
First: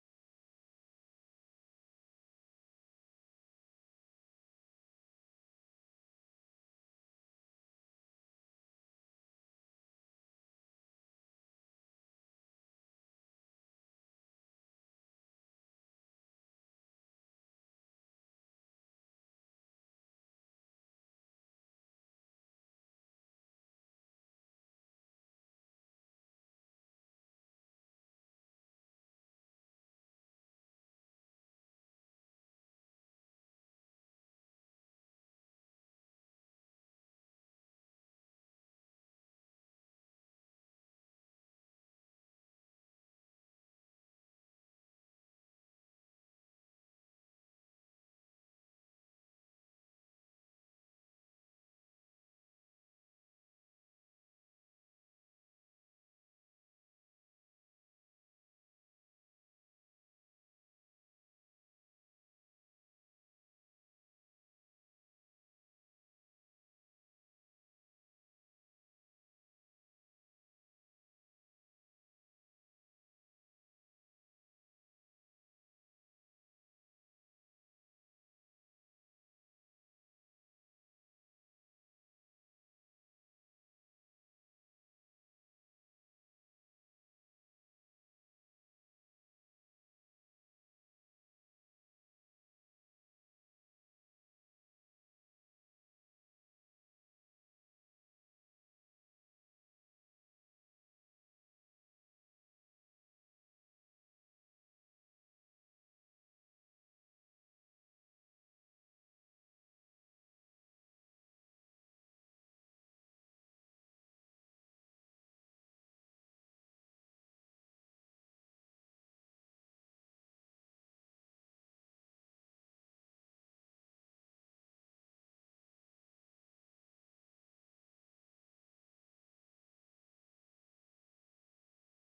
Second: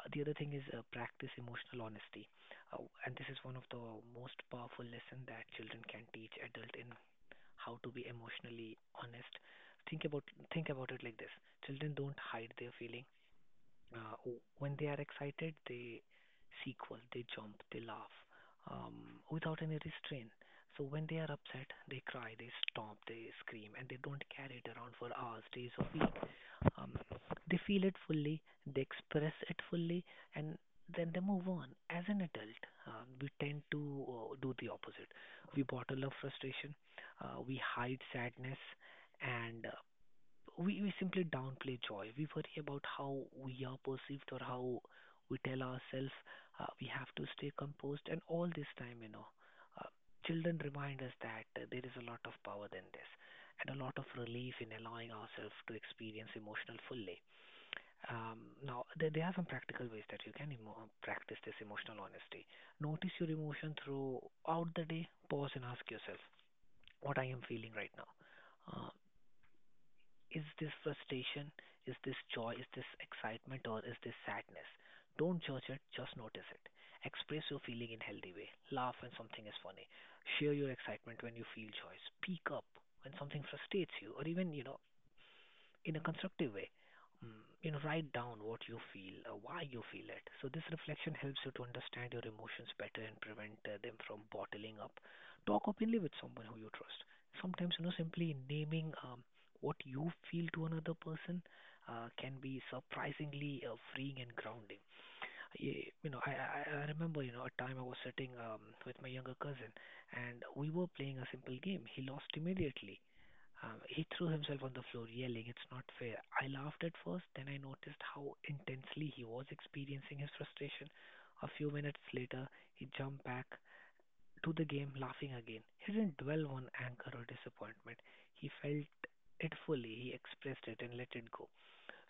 The other thing is practice emotional honesty, and this is one of the most powerful lesson that children can teach adult in how to be emotionally honest. Think about think about it like this: children don't hide their feeling. Uh, when they are excited, they sequel, they jump, they laugh, without any restraint. So when they are upset, they cry, they stomp, they scream, and they don't carry it around for hours, days, or weeks. Um, they feel it fully, they express it fully, and then they move on. As an adult, we tend to do the opposite. We bottle up frustration, we hide sadness, and we simply downplay joy. We worry about how we are perceived, or how we tell ourselves we have to stay composed. And all this time, you know, uh, children remind us that there is a lot of power than this and a lot of relief in allowing ourselves to experience emotional fully. Now, there are some practical ways that you can practice this emotional honesty. Notice your emotion throughout the day. Pause and ask yourself, what I am feeling right now. Uh, is this frustration? Is this joy? Is this excitement? Or is this sadness? Don't judge it, just notice it. Express your feeling in healthy way. Laugh when something is funny. Share your excitement when you feel joy. Speak up when something frustrates you, or even, you know, in a constructive way. Mm, you know, write down what you feel, why you feel it. So this reflection helps you to understand your emotions better and prevent them from bottling up. Talk openly with someone who you trust. Sometimes, you know, simply naming what you feel to another person can be surprisingly freeing and grounding. You know, I remember, you know, a time I was sitting with my younger cousin and we were playing a simple game. He lost immediately. He threw himself on the floor, yelling, "It's not fair." I laughed at first, then I noticed how intensely he was experiencing his frustration. A few minutes later, he jumped back to the game laughing again. He didn't dwell on anger or disappointment. He felt it fully, he expressed it and let it go.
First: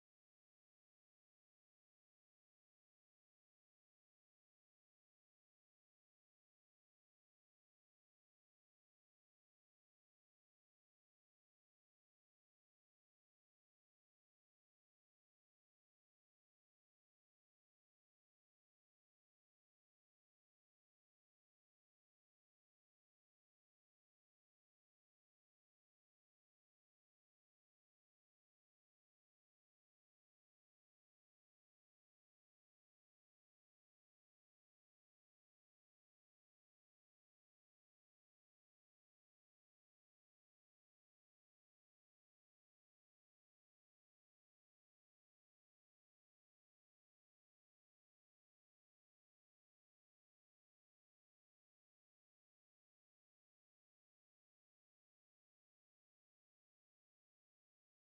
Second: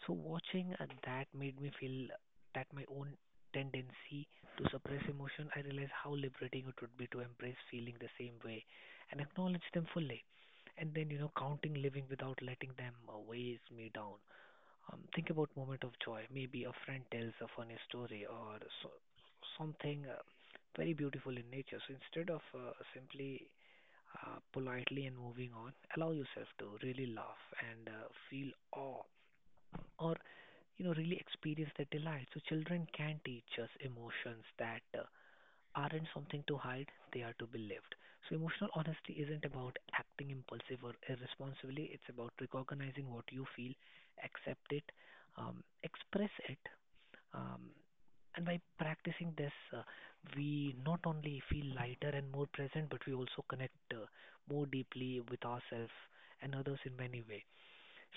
So watching that made me feel that my own tendency to suppress emotion, I realized how liberating it would be to embrace feeling the same way and acknowledge them fully. And then, you know, counting living without letting them weighs me down. Think about moment of joy. Maybe a friend tells a funny story, or so, something very beautiful in nature. So instead of simply politely and moving on, allow yourself to really laugh and feel awe, or you know, really experience the delight. So children can teach us emotions that aren't something to hide, they are to be lived. So, emotional honesty isn't about acting impulsive or irresponsibly, it's about recognizing what you feel, accept it, express it. Um, and by practicing this, we not only feel lighter and more present, but we also connect more deeply with ourselves and others in many ways.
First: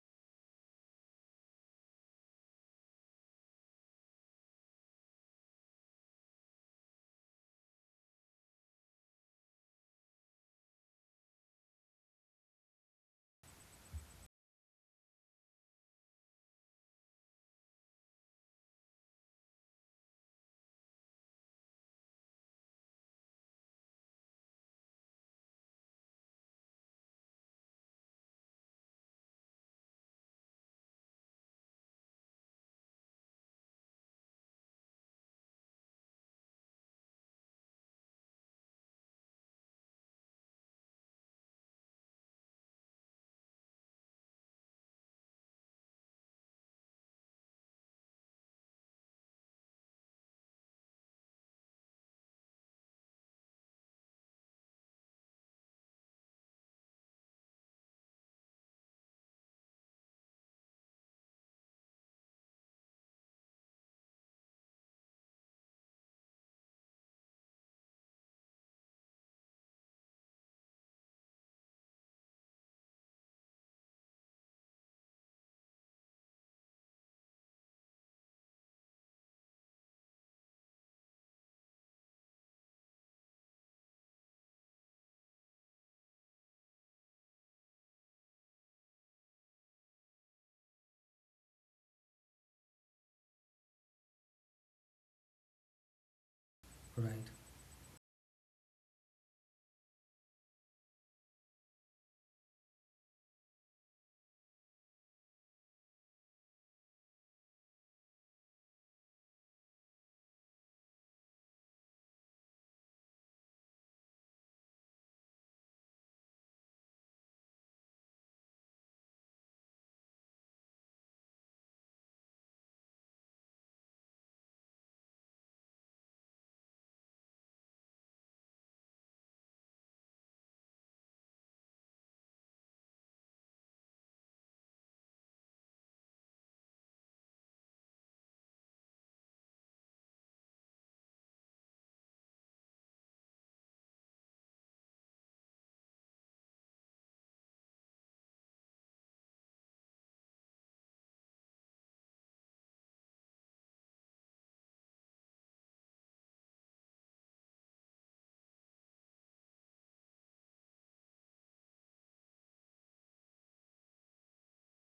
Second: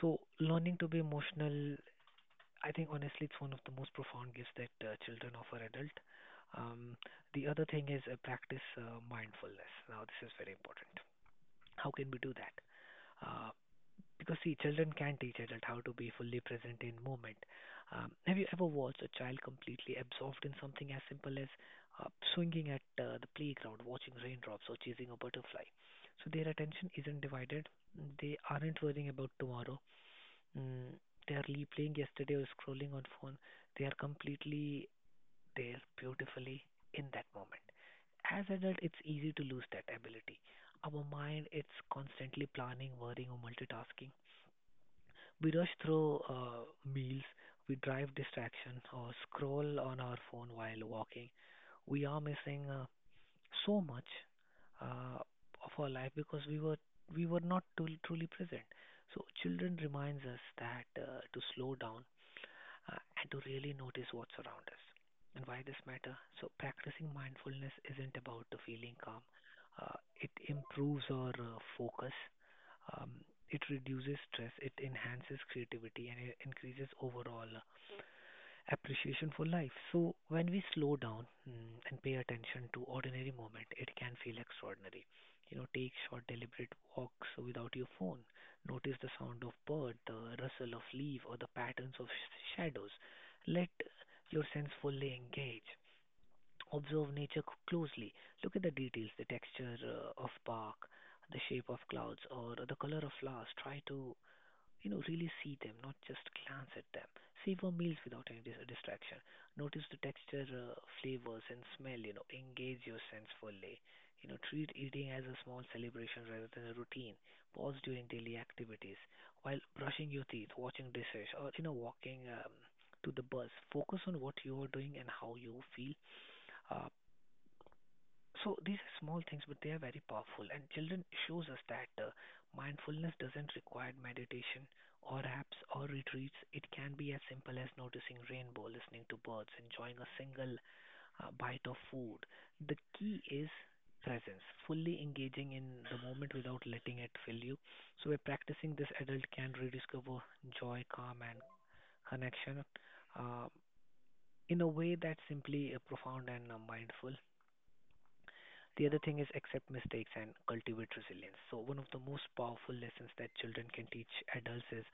So, learning to be emotional, I think honestly, it's one of the most profound gifts that children offer adult. Um, the other thing is practice mindfulness. Now, this is very important. How can we do that? Uh, because see, children can teach adult how to be fully present in moment. Have you ever watched a child completely absorbed in something as simple as swinging at the playground, watching raindrops, or chasing a butterfly? So their attention isn't divided. They aren't worrying about tomorrow. Mm, they are playing yesterday, or scrolling on phone. They are completely there beautifully in that moment. As adult, it's easy to lose that ability. Our mind, it's constantly planning, worrying, or multitasking. We rush through meals, we drive distraction, or scroll on our phone while walking. We are missing so much uh, of our life because we were not truly present. So children reminds us that, to slow down, and to really notice what's around us. And why this matter? So practicing mindfulness isn't about the feeling calm. It improves our focus. Um, it reduces stress. It enhances creativity and it increases overall appreciation for life. So when we slow down, mm, and pay attention to ordinary moment, it can feel extraordinary. You know, take short deliberate walks without your phone. Notice the sound of bird, the rustle of leaf, or the patterns of shadows. Let your sense fully engage. Observe Right. nature closely. Look at the details, the texture of bark, the shape of clouds, or the color of flowers. Try to, you know, really see them, not just glance at them. Savor meals without any distraction. Notice the texture, flavors, and smell. You know, engage your sense fully. You know, treat eating as a small celebration rather than a routine. Pause during daily activities, while brushing your teeth, watching dishes, or, you know, walking to the bus. Focus on what you are doing and how you feel. Uh, so these are small things, but they are very powerful, and children shows us that mindfulness doesn't require meditation or apps or retreats. It can be as simple as noticing rainbow, listening to birds, enjoying a single bite of food. The key is presence, fully engaging in the moment without letting it fill you. So by practicing this, adult can rediscover joy, calm, and connection uh, in a way that's simply profound and mindful. The other thing is accept mistakes and cultivate resilience. So, one of the most powerful lessons that children can teach adults is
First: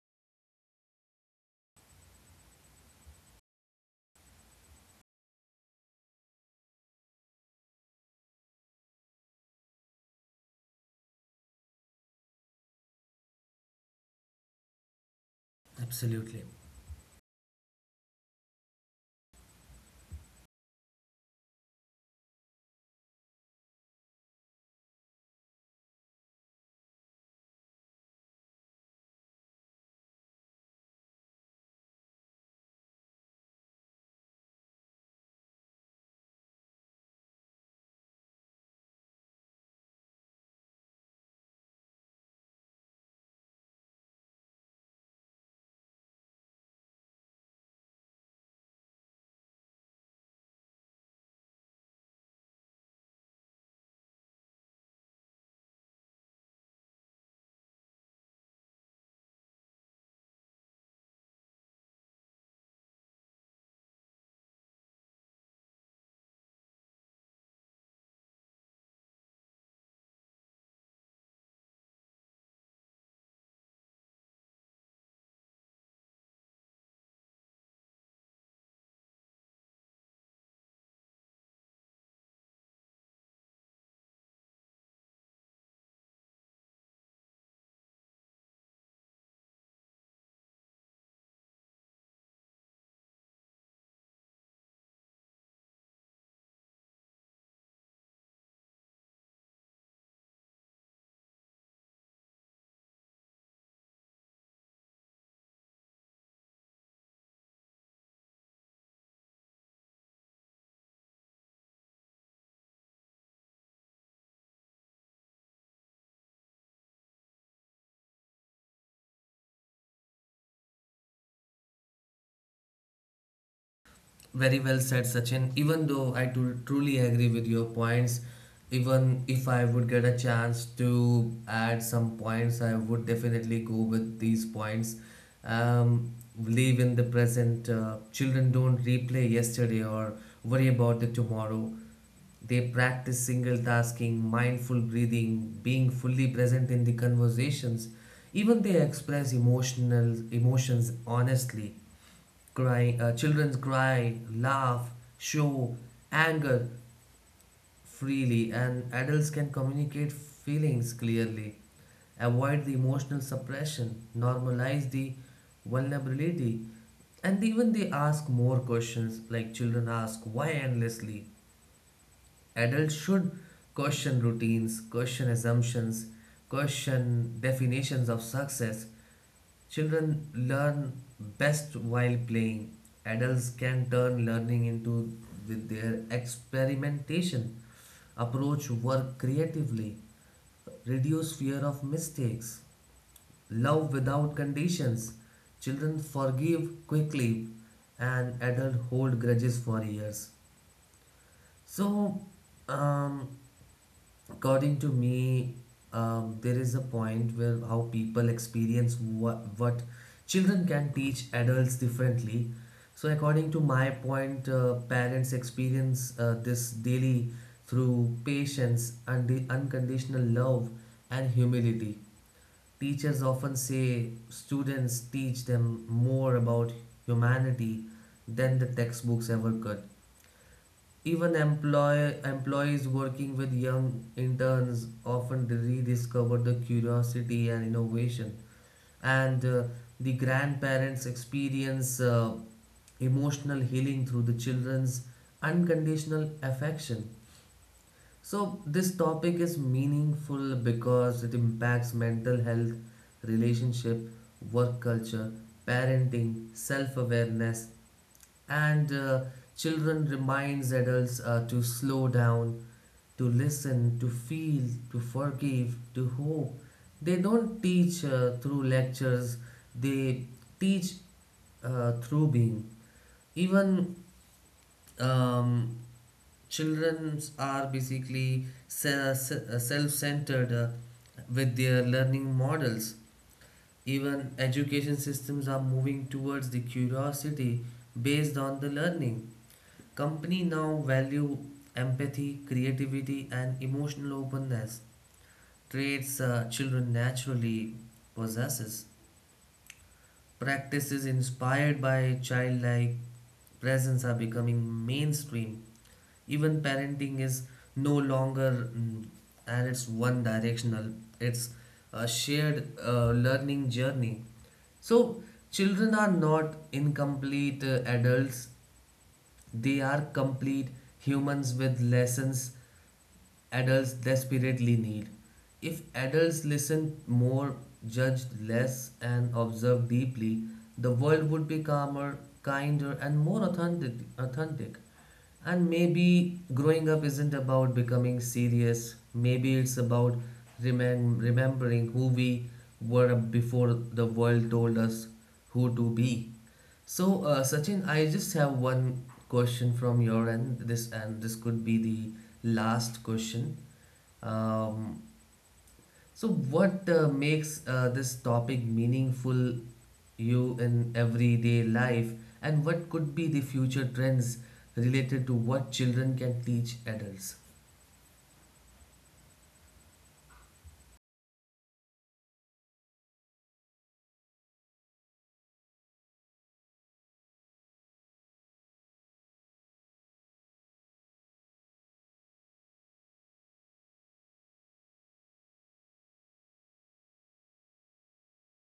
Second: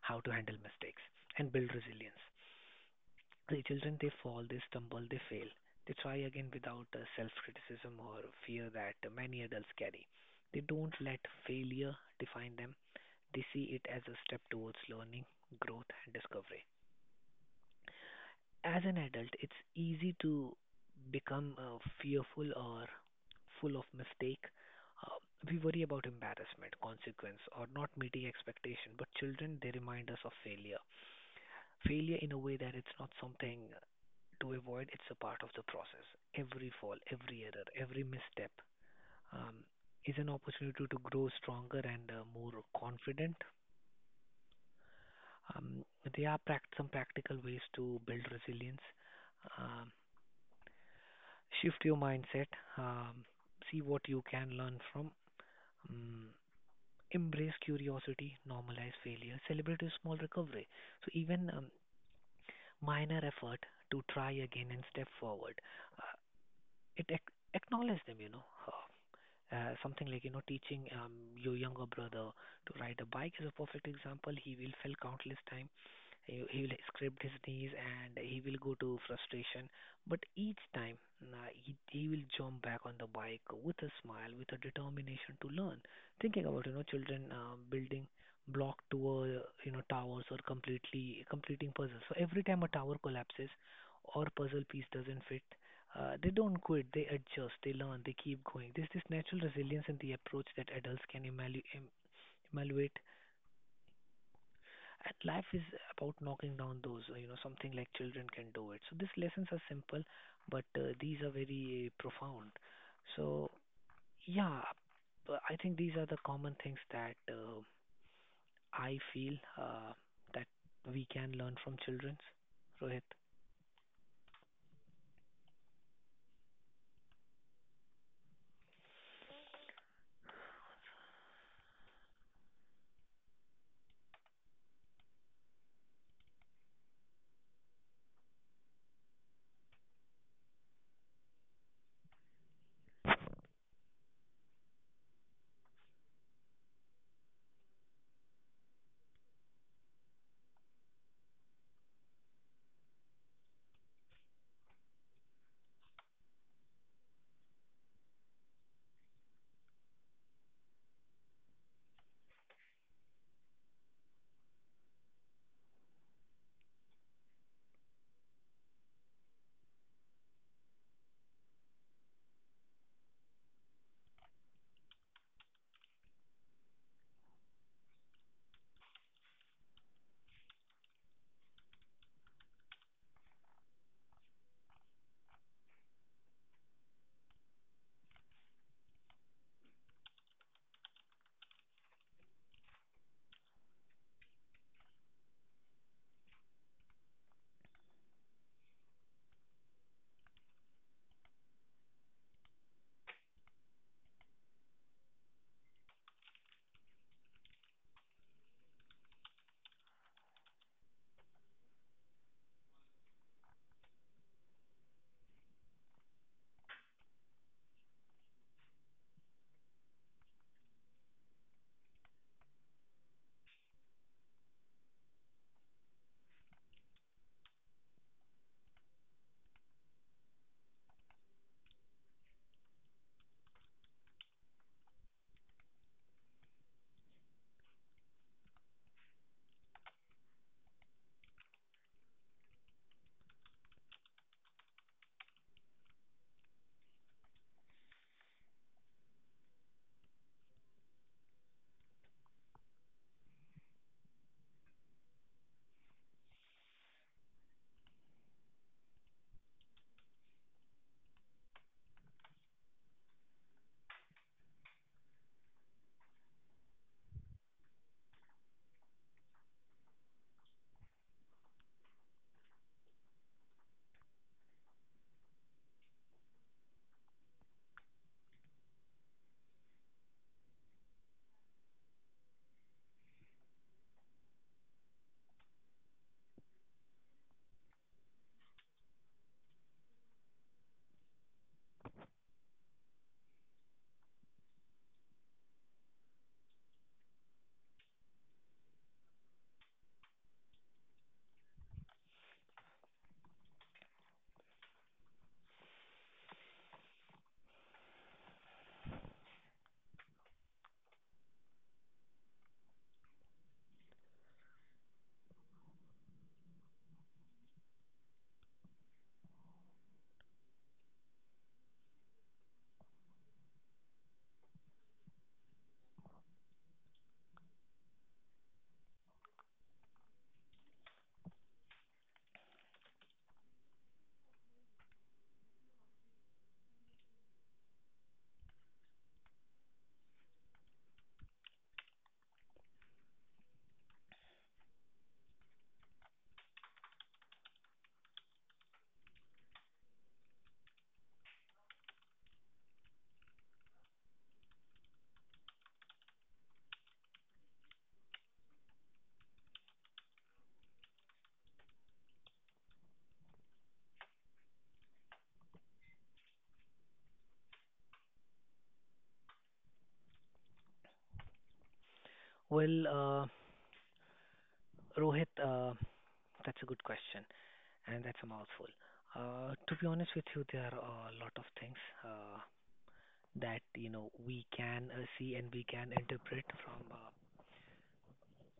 how to handle mistakes and build resilience. The children, they fall, they stumble, they fail. They try again without self criticism or fear that many adults carry. They don't let failure define them, they see it as a step towards learning, growth, and Absolutely. discovery. As an adult, it's easy to become fearful or full of mistake. Uh, we worry about embarrassment, consequence, or not meeting expectation. But children, they remind us of failure. Failure in a way that it's not something to avoid. It's a part of the process. Every fall, every error, every misstep um, is an opportunity to grow stronger and more confident. Um, there are some practical ways to build resilience. Um, Shift your mindset, um, see what you can learn from, um, embrace curiosity, normalize failure, celebrate your small recovery. So even minor effort to try again and step forward, uh, acknowledge them, something like teaching your younger brother to ride a bike is a perfect example. He will fail countless time, he will scrape his knees and he will go to frustration, but each time he will jump back on the bike with a smile, with a determination to learn. Thinking about children building block to a towers or completely completing puzzles, so every time a tower collapses or puzzle piece doesn't fit they don't quit, they adjust, they learn, they keep going. There's this natural resilience in the approach that adults can evaluate. And life is about knocking down those, something like children can do it. So these lessons are simple, but these are very profound. So, yeah, but I think these are the common things that I feel uh, that we can learn from children. Rohit. Very well said, Sachin. Even though I truly agree with your points, even if I would get a chance to add some points, I would definitely go with these points. Um, Live in the present. Children don't replay yesterday or worry about the tomorrow. They practice single tasking, mindful breathing, being fully present in the conversations. Even they express emotional emotions honestly. Crying, children cry, laugh, show anger freely, and adults can communicate feelings clearly, avoid the emotional suppression, normalize the vulnerability, and even they ask more questions like children ask why endlessly. Adults should question routines, question assumptions, question definitions of success. Children learn best while playing. Adults can turn learning into with their experimentation, approach work creatively, reduce fear of mistakes, love without conditions. Children forgive quickly, and adults hold grudges for years. So, um, according to me, there is a point where how people experience what children can teach adults differently. So according to my point, parents experience this daily through patience and the unconditional love and humility. Teachers often say students teach them more about humanity than the textbooks ever could. Even employees working with young interns often rediscover the curiosity and innovation. And the grandparents experience emotional healing through the children's unconditional affection. So, this topic is meaningful because it impacts mental health, relationship, work culture, parenting, self awareness, and children reminds adults to slow down, to listen, to feel, to forgive, to hope. They don't teach through lectures, they teach through being. Even um, children are basically self-centered with their learning models. Even education systems are moving towards the curiosity based on the learning. Company now value empathy, creativity, and emotional openness, traits children naturally possesses. Practices inspired by childlike presence are becoming mainstream. Even parenting is no longer and it's one directional, it's a shared learning journey. So children are not incomplete adults, they are complete humans with lessons adults desperately need. If adults listened more, judged less, and observed deeply, the world would be calmer, kinder, and more authentic. And maybe growing up isn't about becoming serious, maybe it's about remembering who we were before the world told us who to be. So, Sachin, I just have one question from your end. This could be the last question. Um, so, what makes this topic meaningful you in everyday life, and what could be the future trends related to what children can teach adults? Well, Rohit, that's a good question. And that's a mouthful. To be honest with you, there are a lot of things uh, that we can see and we can interpret from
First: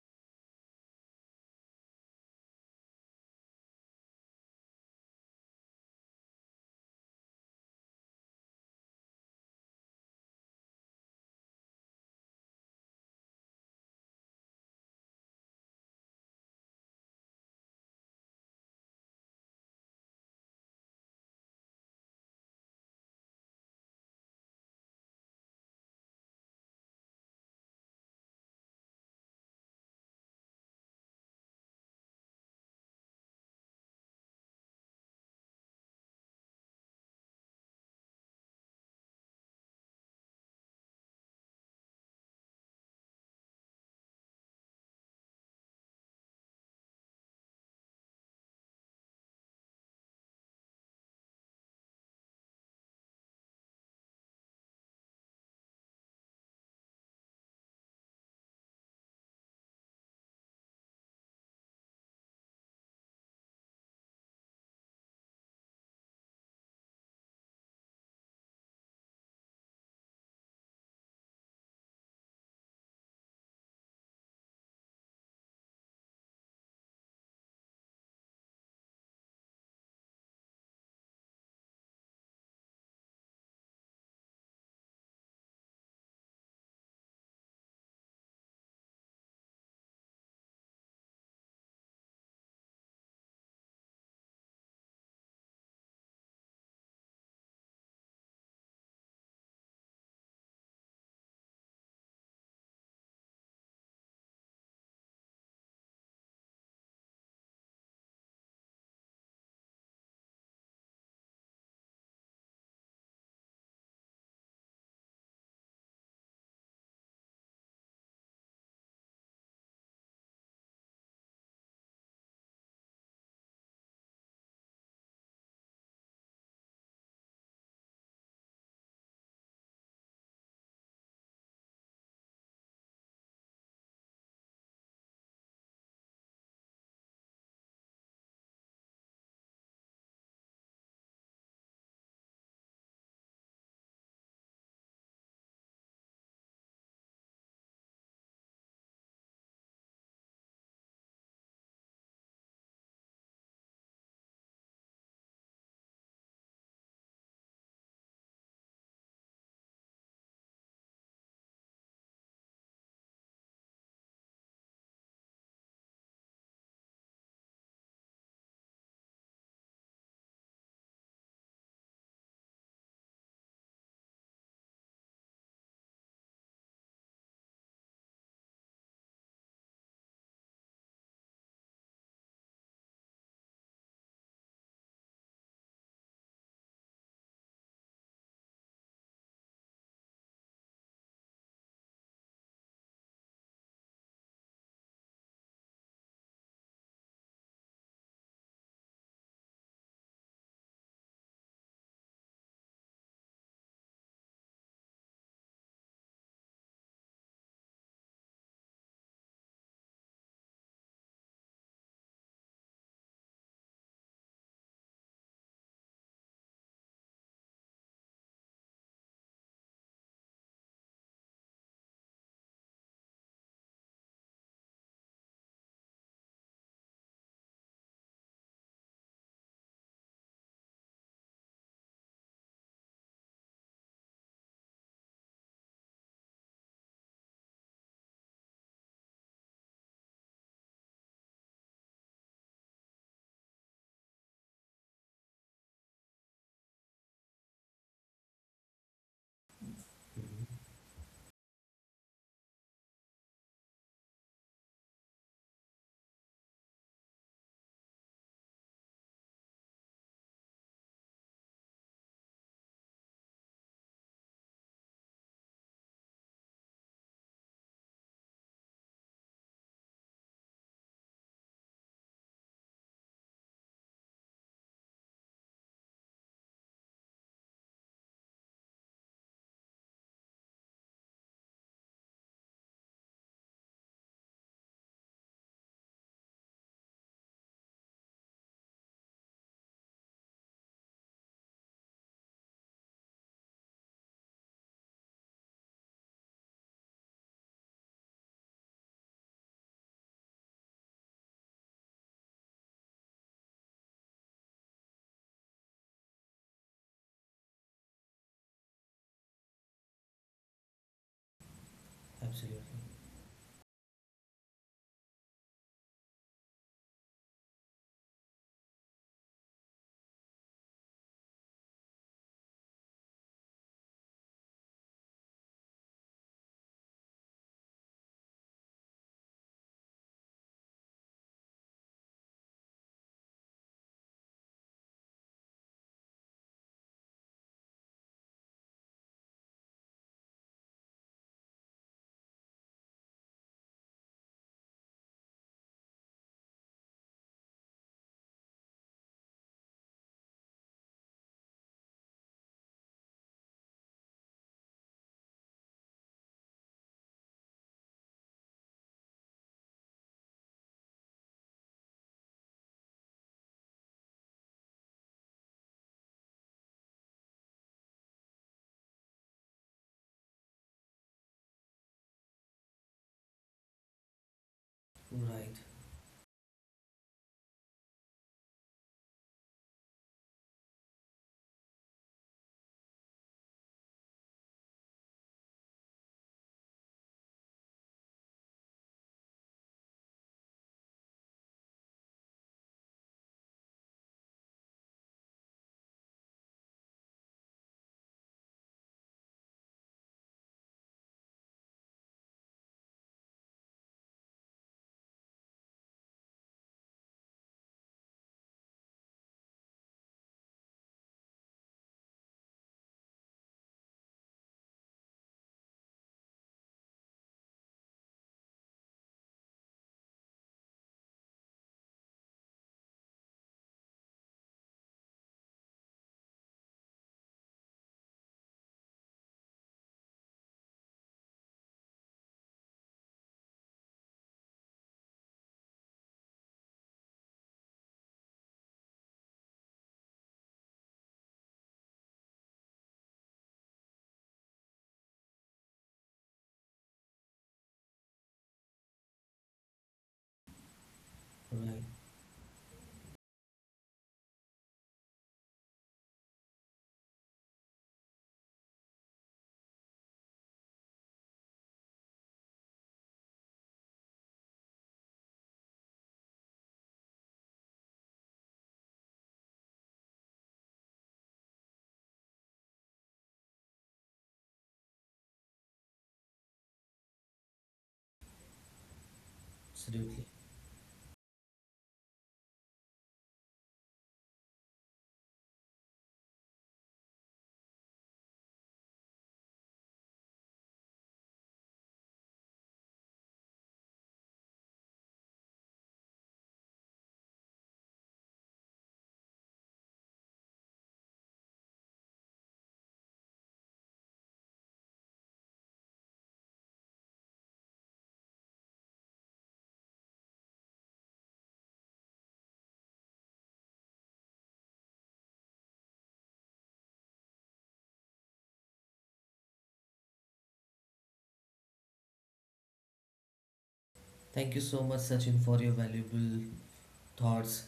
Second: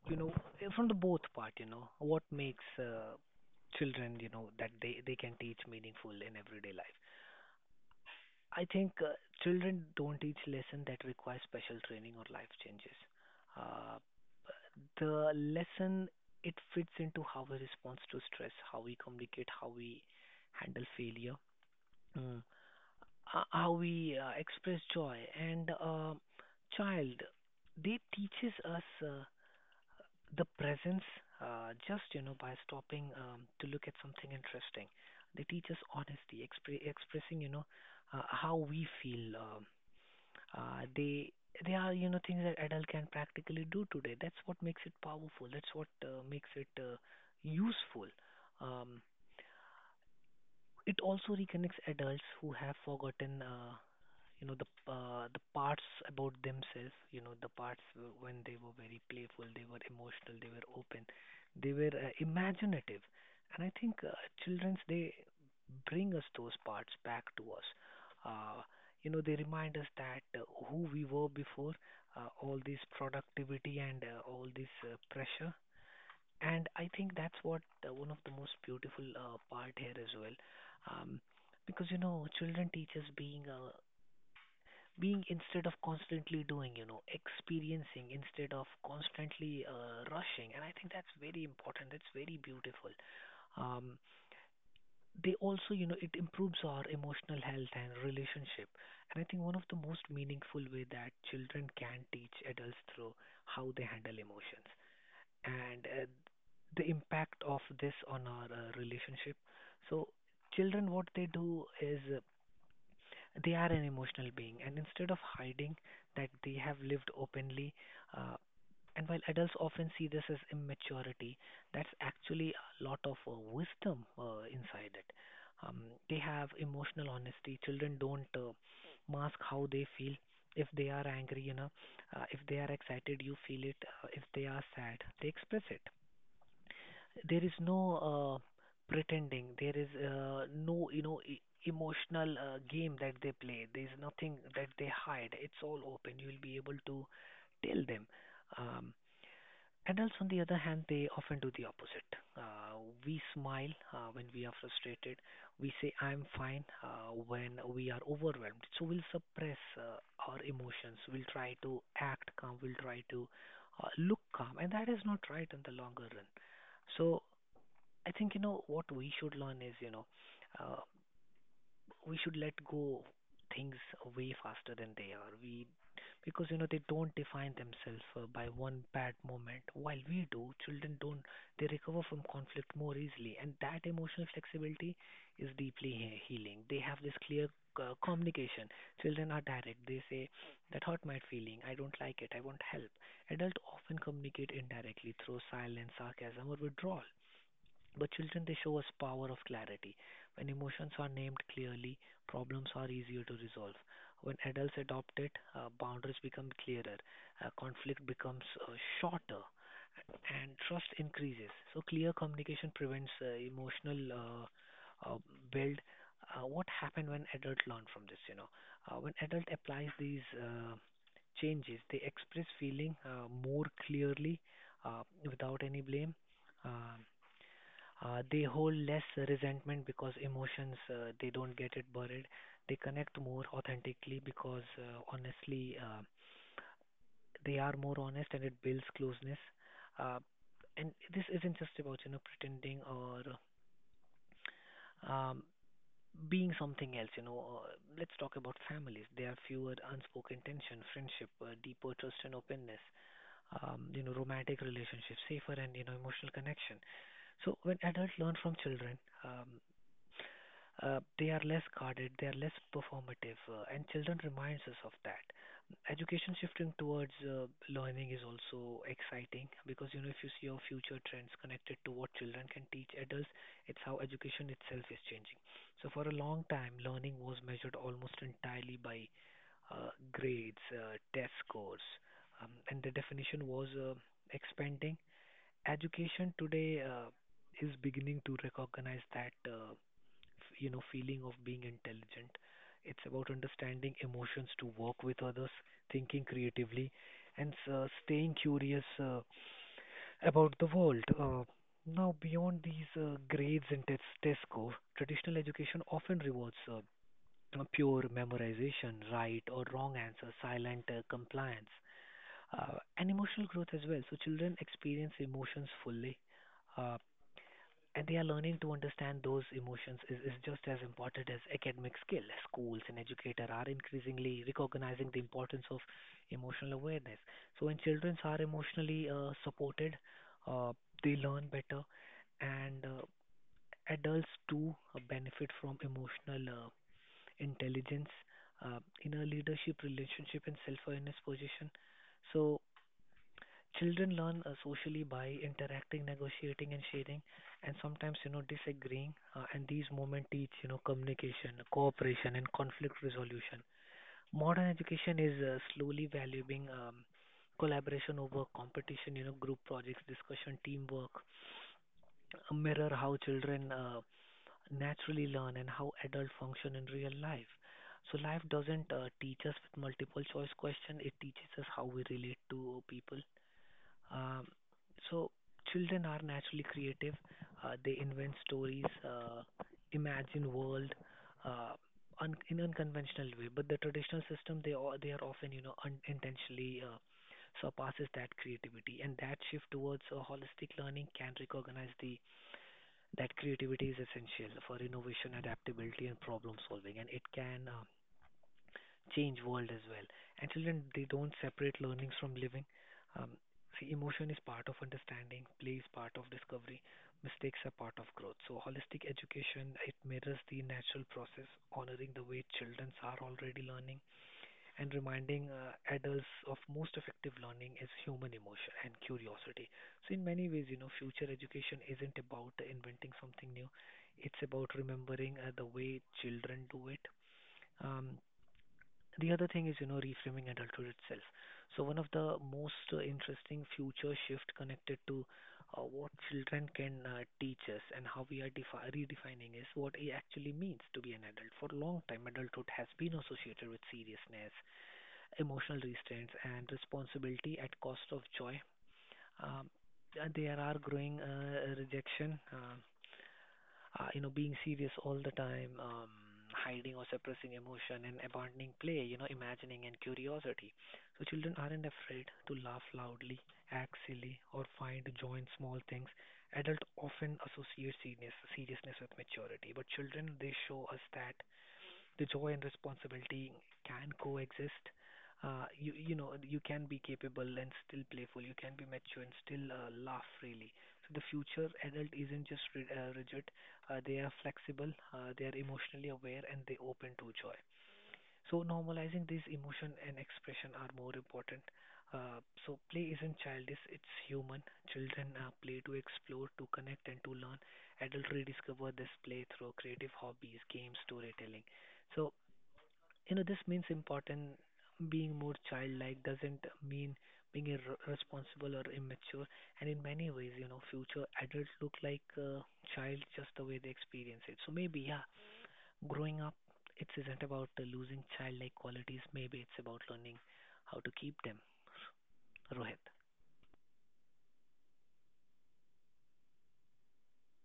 you know from the both part. You know what makes children, that they can teach meaningful in everyday life. I think children don't teach lesson that requires special training or life changes. Uh, the lesson, it fits into how we respond to stress, how we communicate, how we handle failure. Mm. Uh, how we express joy. And child, they teaches us the presence, just by stopping to look at something interesting. They teach us honesty, expressing how we feel. They are things that adult can practically do today. That's what makes it powerful. That's what makes it useful. Um, it also reconnects adults who have forgotten. You know, the parts about themselves, the parts when they were very playful, they were emotional, they were open, they were imaginative. And I think children's, they bring us those parts back to us. uh, you know, they remind us that who we were before all this productivity and all this pressure. And I think that's what one of the most beautiful part here as well. um, because children teach us being instead of constantly doing, you know, experiencing instead of constantly rushing. And I think that's very important. That's very beautiful. Um, they also, you know, it improves our emotional health and relationship. And I think one of the most meaningful way that children can teach adults through how they handle emotions and the impact of this on our relationship. So children, what they do is they are an emotional being, and instead of hiding that, they have lived openly, uh, and while adults often see this as immaturity, that's actually a lot of wisdom inside it. Um, they have emotional honesty. Children don't mask how they feel. If they are angry, you know, if they are excited, you feel it. If they are sad, they express it. There is no pretending, there is no emotional game that they play, there is nothing that they hide, it's all open, you will be able to tell them. um, Adults, on the other hand, they often do the opposite. uh, we smile when we are frustrated, we say I'm fine when we are overwhelmed. So we'll suppress our emotions, we'll try to act calm, we'll try to look calm, and that is not right in the longer run. So I think what we should learn is, uh, we should let go things way faster than they are. We, because they don't define themselves by one bad moment, while we do. Children don't, they recover from conflict more easily, and that emotional flexibility is deeply healing. They have this clear communication. Children are direct, they say that hurt my feeling, I don't like it, I want help. Adults often communicate indirectly through silence, sarcasm, or withdrawal. But children, they show us power of clarity. When emotions are named clearly, problems are easier to resolve. When adults adopt it, boundaries become clearer, conflict becomes shorter, and trust increases. So clear communication prevents emotional uh, build. What happened when adults learn from this? You know, when adult applies these changes, they express feeling more clearly without any blame. Um they hold less resentment because emotions, they don't get it buried. They connect more authentically because honestly, they are more honest and it builds closeness. Uh, and this isn't just about pretending or um, being something else. You know, let's talk about families. There are fewer unspoken tension, friendship, deeper trust and openness. You know, romantic relationships, safer and emotional connection. So when adults learn from children. Um, they are less guarded, they are less performative, and children reminds us of that. Education shifting towards learning is also exciting because if you see your future trends connected to what children can teach adults, it's how education itself is changing. So for a long time, learning was measured almost entirely by grades, test scores, and the definition was expanding. Education today is beginning to recognize that you know, feeling of being intelligent. It's about understanding emotions to work with others, thinking creatively, and staying curious about the world. Now, beyond these grades and test score, traditional education often rewards pure memorization, right or wrong answer, silent compliance, Absolutely. And emotional growth as well. So children experience emotions fully. Uh, and they are learning to understand those emotions is just as important as academic skill. Schools and educators are increasingly recognizing the importance of emotional awareness. So when children are emotionally supported, uh, they learn better, and adults too benefit from emotional intelligence in a leadership relationship and self-awareness position. So children learn socially by interacting, negotiating, and sharing, and sometimes disagreeing. And these moments teach communication, cooperation, and conflict resolution. Modern education is slowly valuing collaboration over competition. You know, group projects, discussion, teamwork, mirror how children naturally learn and how adults function in real life. So life doesn't teach us with multiple choice question. It teaches us how we relate to people. um, so Right. children are naturally creative. They invent stories, imagine world uh, in unconventional way. But the traditional system, they are often unintentionally surpasses that creativity. And that shift towards a holistic learning can recognize the that creativity is essential for innovation, adaptability, and problem solving. And it can change world as well. And children, they don't separate learnings from living. Um, See, emotion is part of understanding, play is part of discovery, mistakes are part of growth. So, holistic education, it mirrors the natural process, honoring the way children are already learning and reminding adults of most effective learning is human emotion and curiosity. So, in many ways, you know, future education isn't about inventing something new; it's about remembering the way children do it. Um, the other thing is, you know, reframing adulthood itself. So one of the most interesting future shift connected to what children can teach us and how we are redefining is what it actually means to be an adult. For a long time, adulthood has been associated with seriousness, emotional restraints, and responsibility at cost of joy. Um, there are growing Right. rejection. You know, being serious all the time, hiding or suppressing emotion and abandoning play, you know, imagining and curiosity. So children aren't afraid to laugh loudly, act silly, or find joy in small things. Adults often associate seriousness with maturity, but children, they show us that the joy and responsibility can coexist. You know you can be capable and still playful. You can be mature and still Absolutely. laugh freely. So the future adult isn't just ri rigid. They are flexible. They are emotionally aware and they open to joy. So normalizing these emotion and expression are more important. So play isn't childish; it's human. Children play to explore, to connect, and to learn. Adults rediscover this play through creative hobbies, games, storytelling. So you know, this means important. Being more childlike doesn't mean being irresponsible or immature. And in many ways, you know, future adults look like a child just the way they experience it. So maybe, yeah, growing up, it isn't about losing childlike qualities. Maybe it's about learning how to keep them. Rohit. Thank you so much, Sachin, for your valuable thoughts.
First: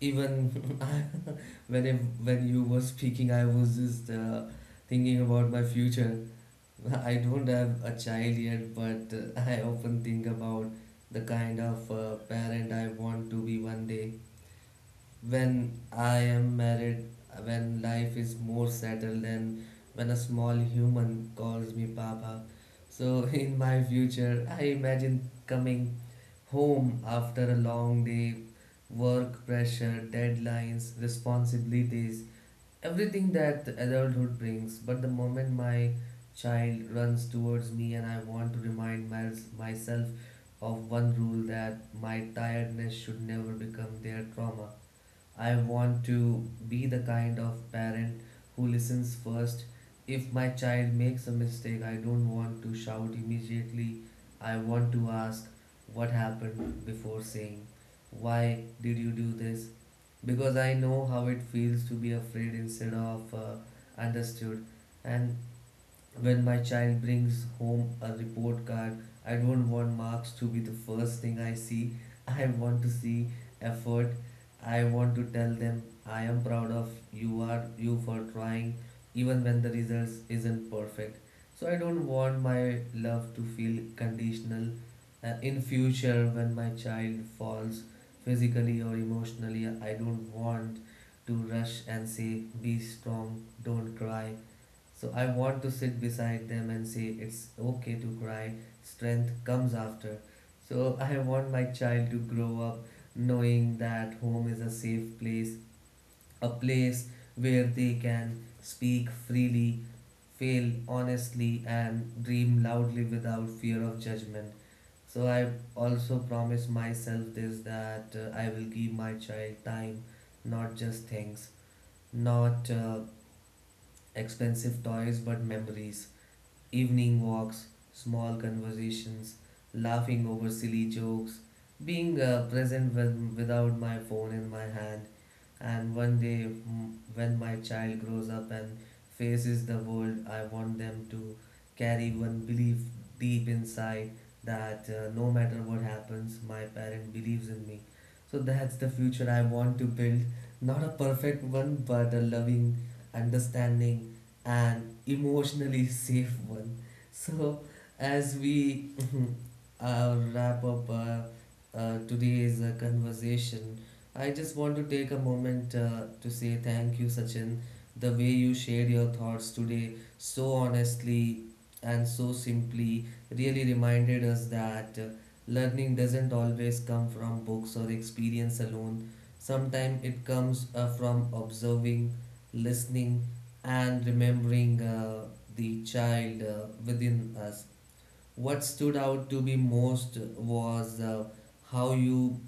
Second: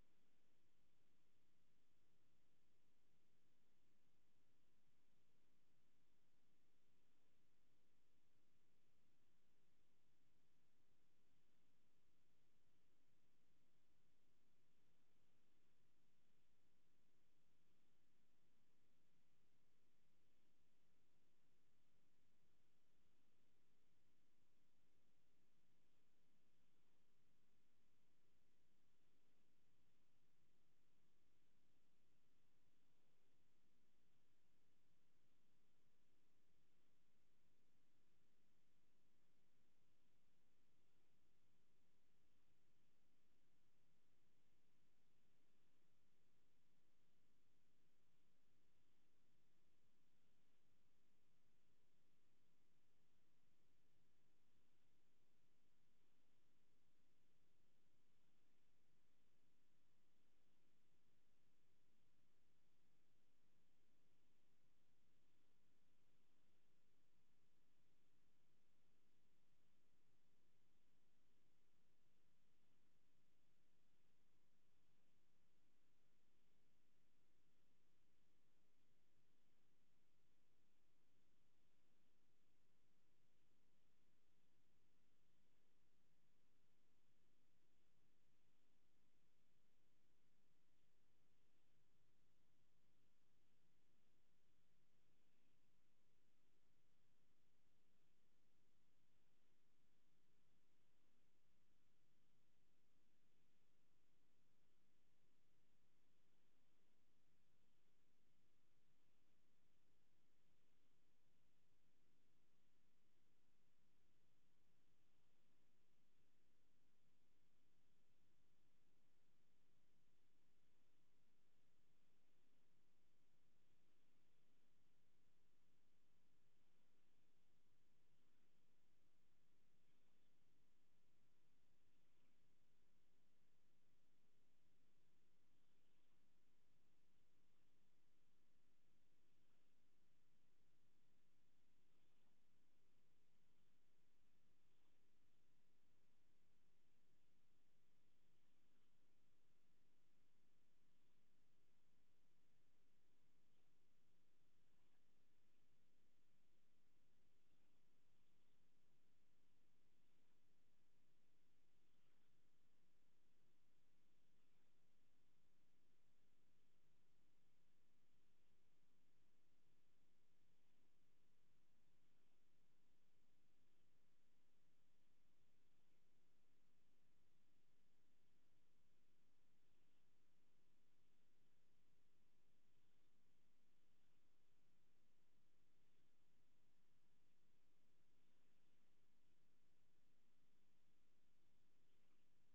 Even [laughs] I- when when you were speaking, I was just thinking about my future. [laughs] I don't have a child yet, but I often think about the kind of parent I want to be one day, when I am married, when life is more settled, and when a small human calls me Papa. So, [laughs] in my future, I imagine coming home after a long day, work pressure, deadlines, responsibilities, everything that adulthood brings. But the moment my child runs towards me, and I want to myself of one rule, that my tiredness should never become their trauma. I want to be the kind of parent who listens first. If my child makes a mistake, I don't want to shout immediately. I want to ask what happened before saying, why did you do this? Because I know how it feels to be afraid instead of understood. And when my child brings home a report card, I don't want marks to be the first thing I see. [laughs] I want to see effort. I want to tell them I am proud of you for trying even when the results isn't perfect. So I don't want my love to feel conditional. In future, when my child falls physically or emotionally, I don't want to rush and say be strong, don't cry. So I want to sit beside them and say it's okay to cry, strength comes after. So I want my child to grow up knowing that home is a safe place, a place where they can speak freely, fail honestly, and dream loudly without fear of judgment. So I also promise myself this, that I will give my child time, not just things, not expensive toys, but memories. Evening walks, small conversations, laughing over silly jokes, being present without my phone in my hand. And one day, when my child grows up and faces the world, I want them to carry one belief deep inside, that no matter what happens, my parent believes in me. So that's the future I want to build. Not a perfect one, but a loving, understanding, and emotionally safe one. So, as we [laughs] wrap up today's conversation, I just want to take a moment to say thank you, Sachin. The way you shared your thoughts today so honestly and so simply really reminded us that learning doesn't always come from books or experience alone. Sometimes it comes from observing, listening, and remembering the child within us. What stood out to me most was how you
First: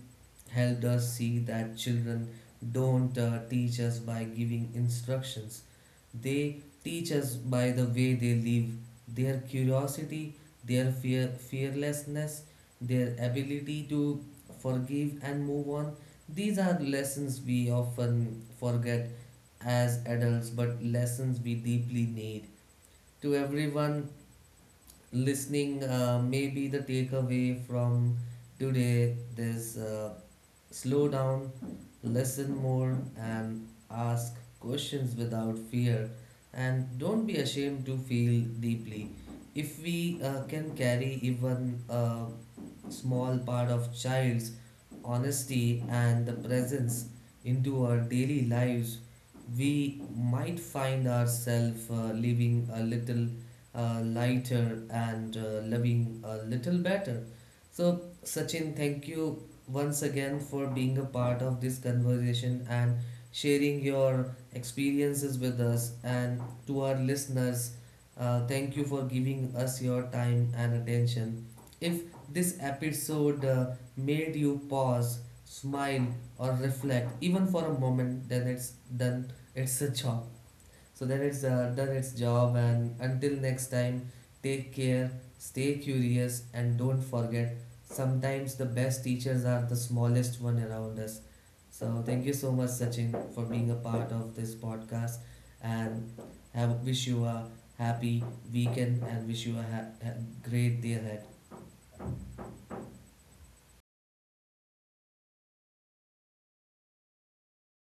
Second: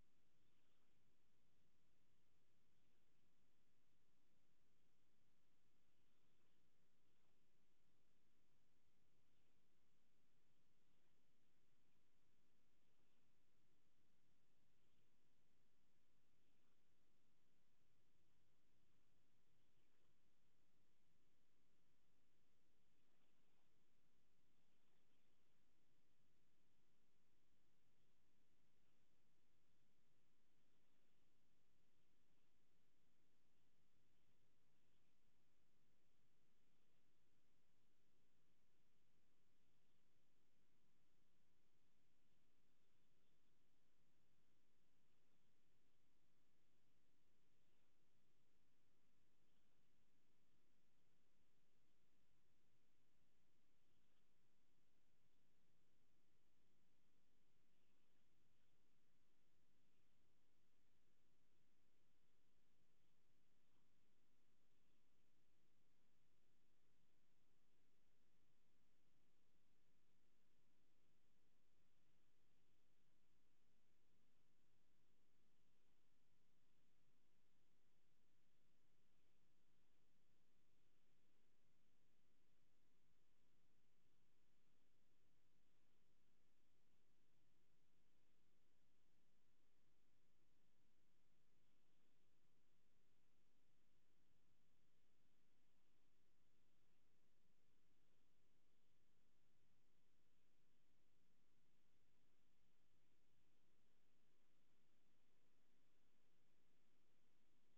helped us see that children don't teach us by giving instructions. They teach us by the way they live, their curiosity, their fearlessness, their ability to forgive and move on. These are lessons we often forget as adults, but lessons we deeply need. To everyone listening, maybe the takeaway from today is slow down, listen more, and ask questions without fear. And don't be ashamed to feel deeply. If we can carry even small part of child's honesty and the presence into our daily lives, we might find ourselves living a little lighter and living a little better. So, Sachin, thank you once again for being a part of this conversation and sharing your experiences with us. And to our listeners, thank you for giving us your time and attention. If this episode made you pause, smile, or reflect even for a moment, then it's done its a job. So then it's done its job. And until next time, take care, stay curious, and don't forget. Sometimes the best teachers are the smallest one around us. So thank you so much, Sachin, for being a part of this podcast, and have wish you a happy weekend and wish you a great day ahead.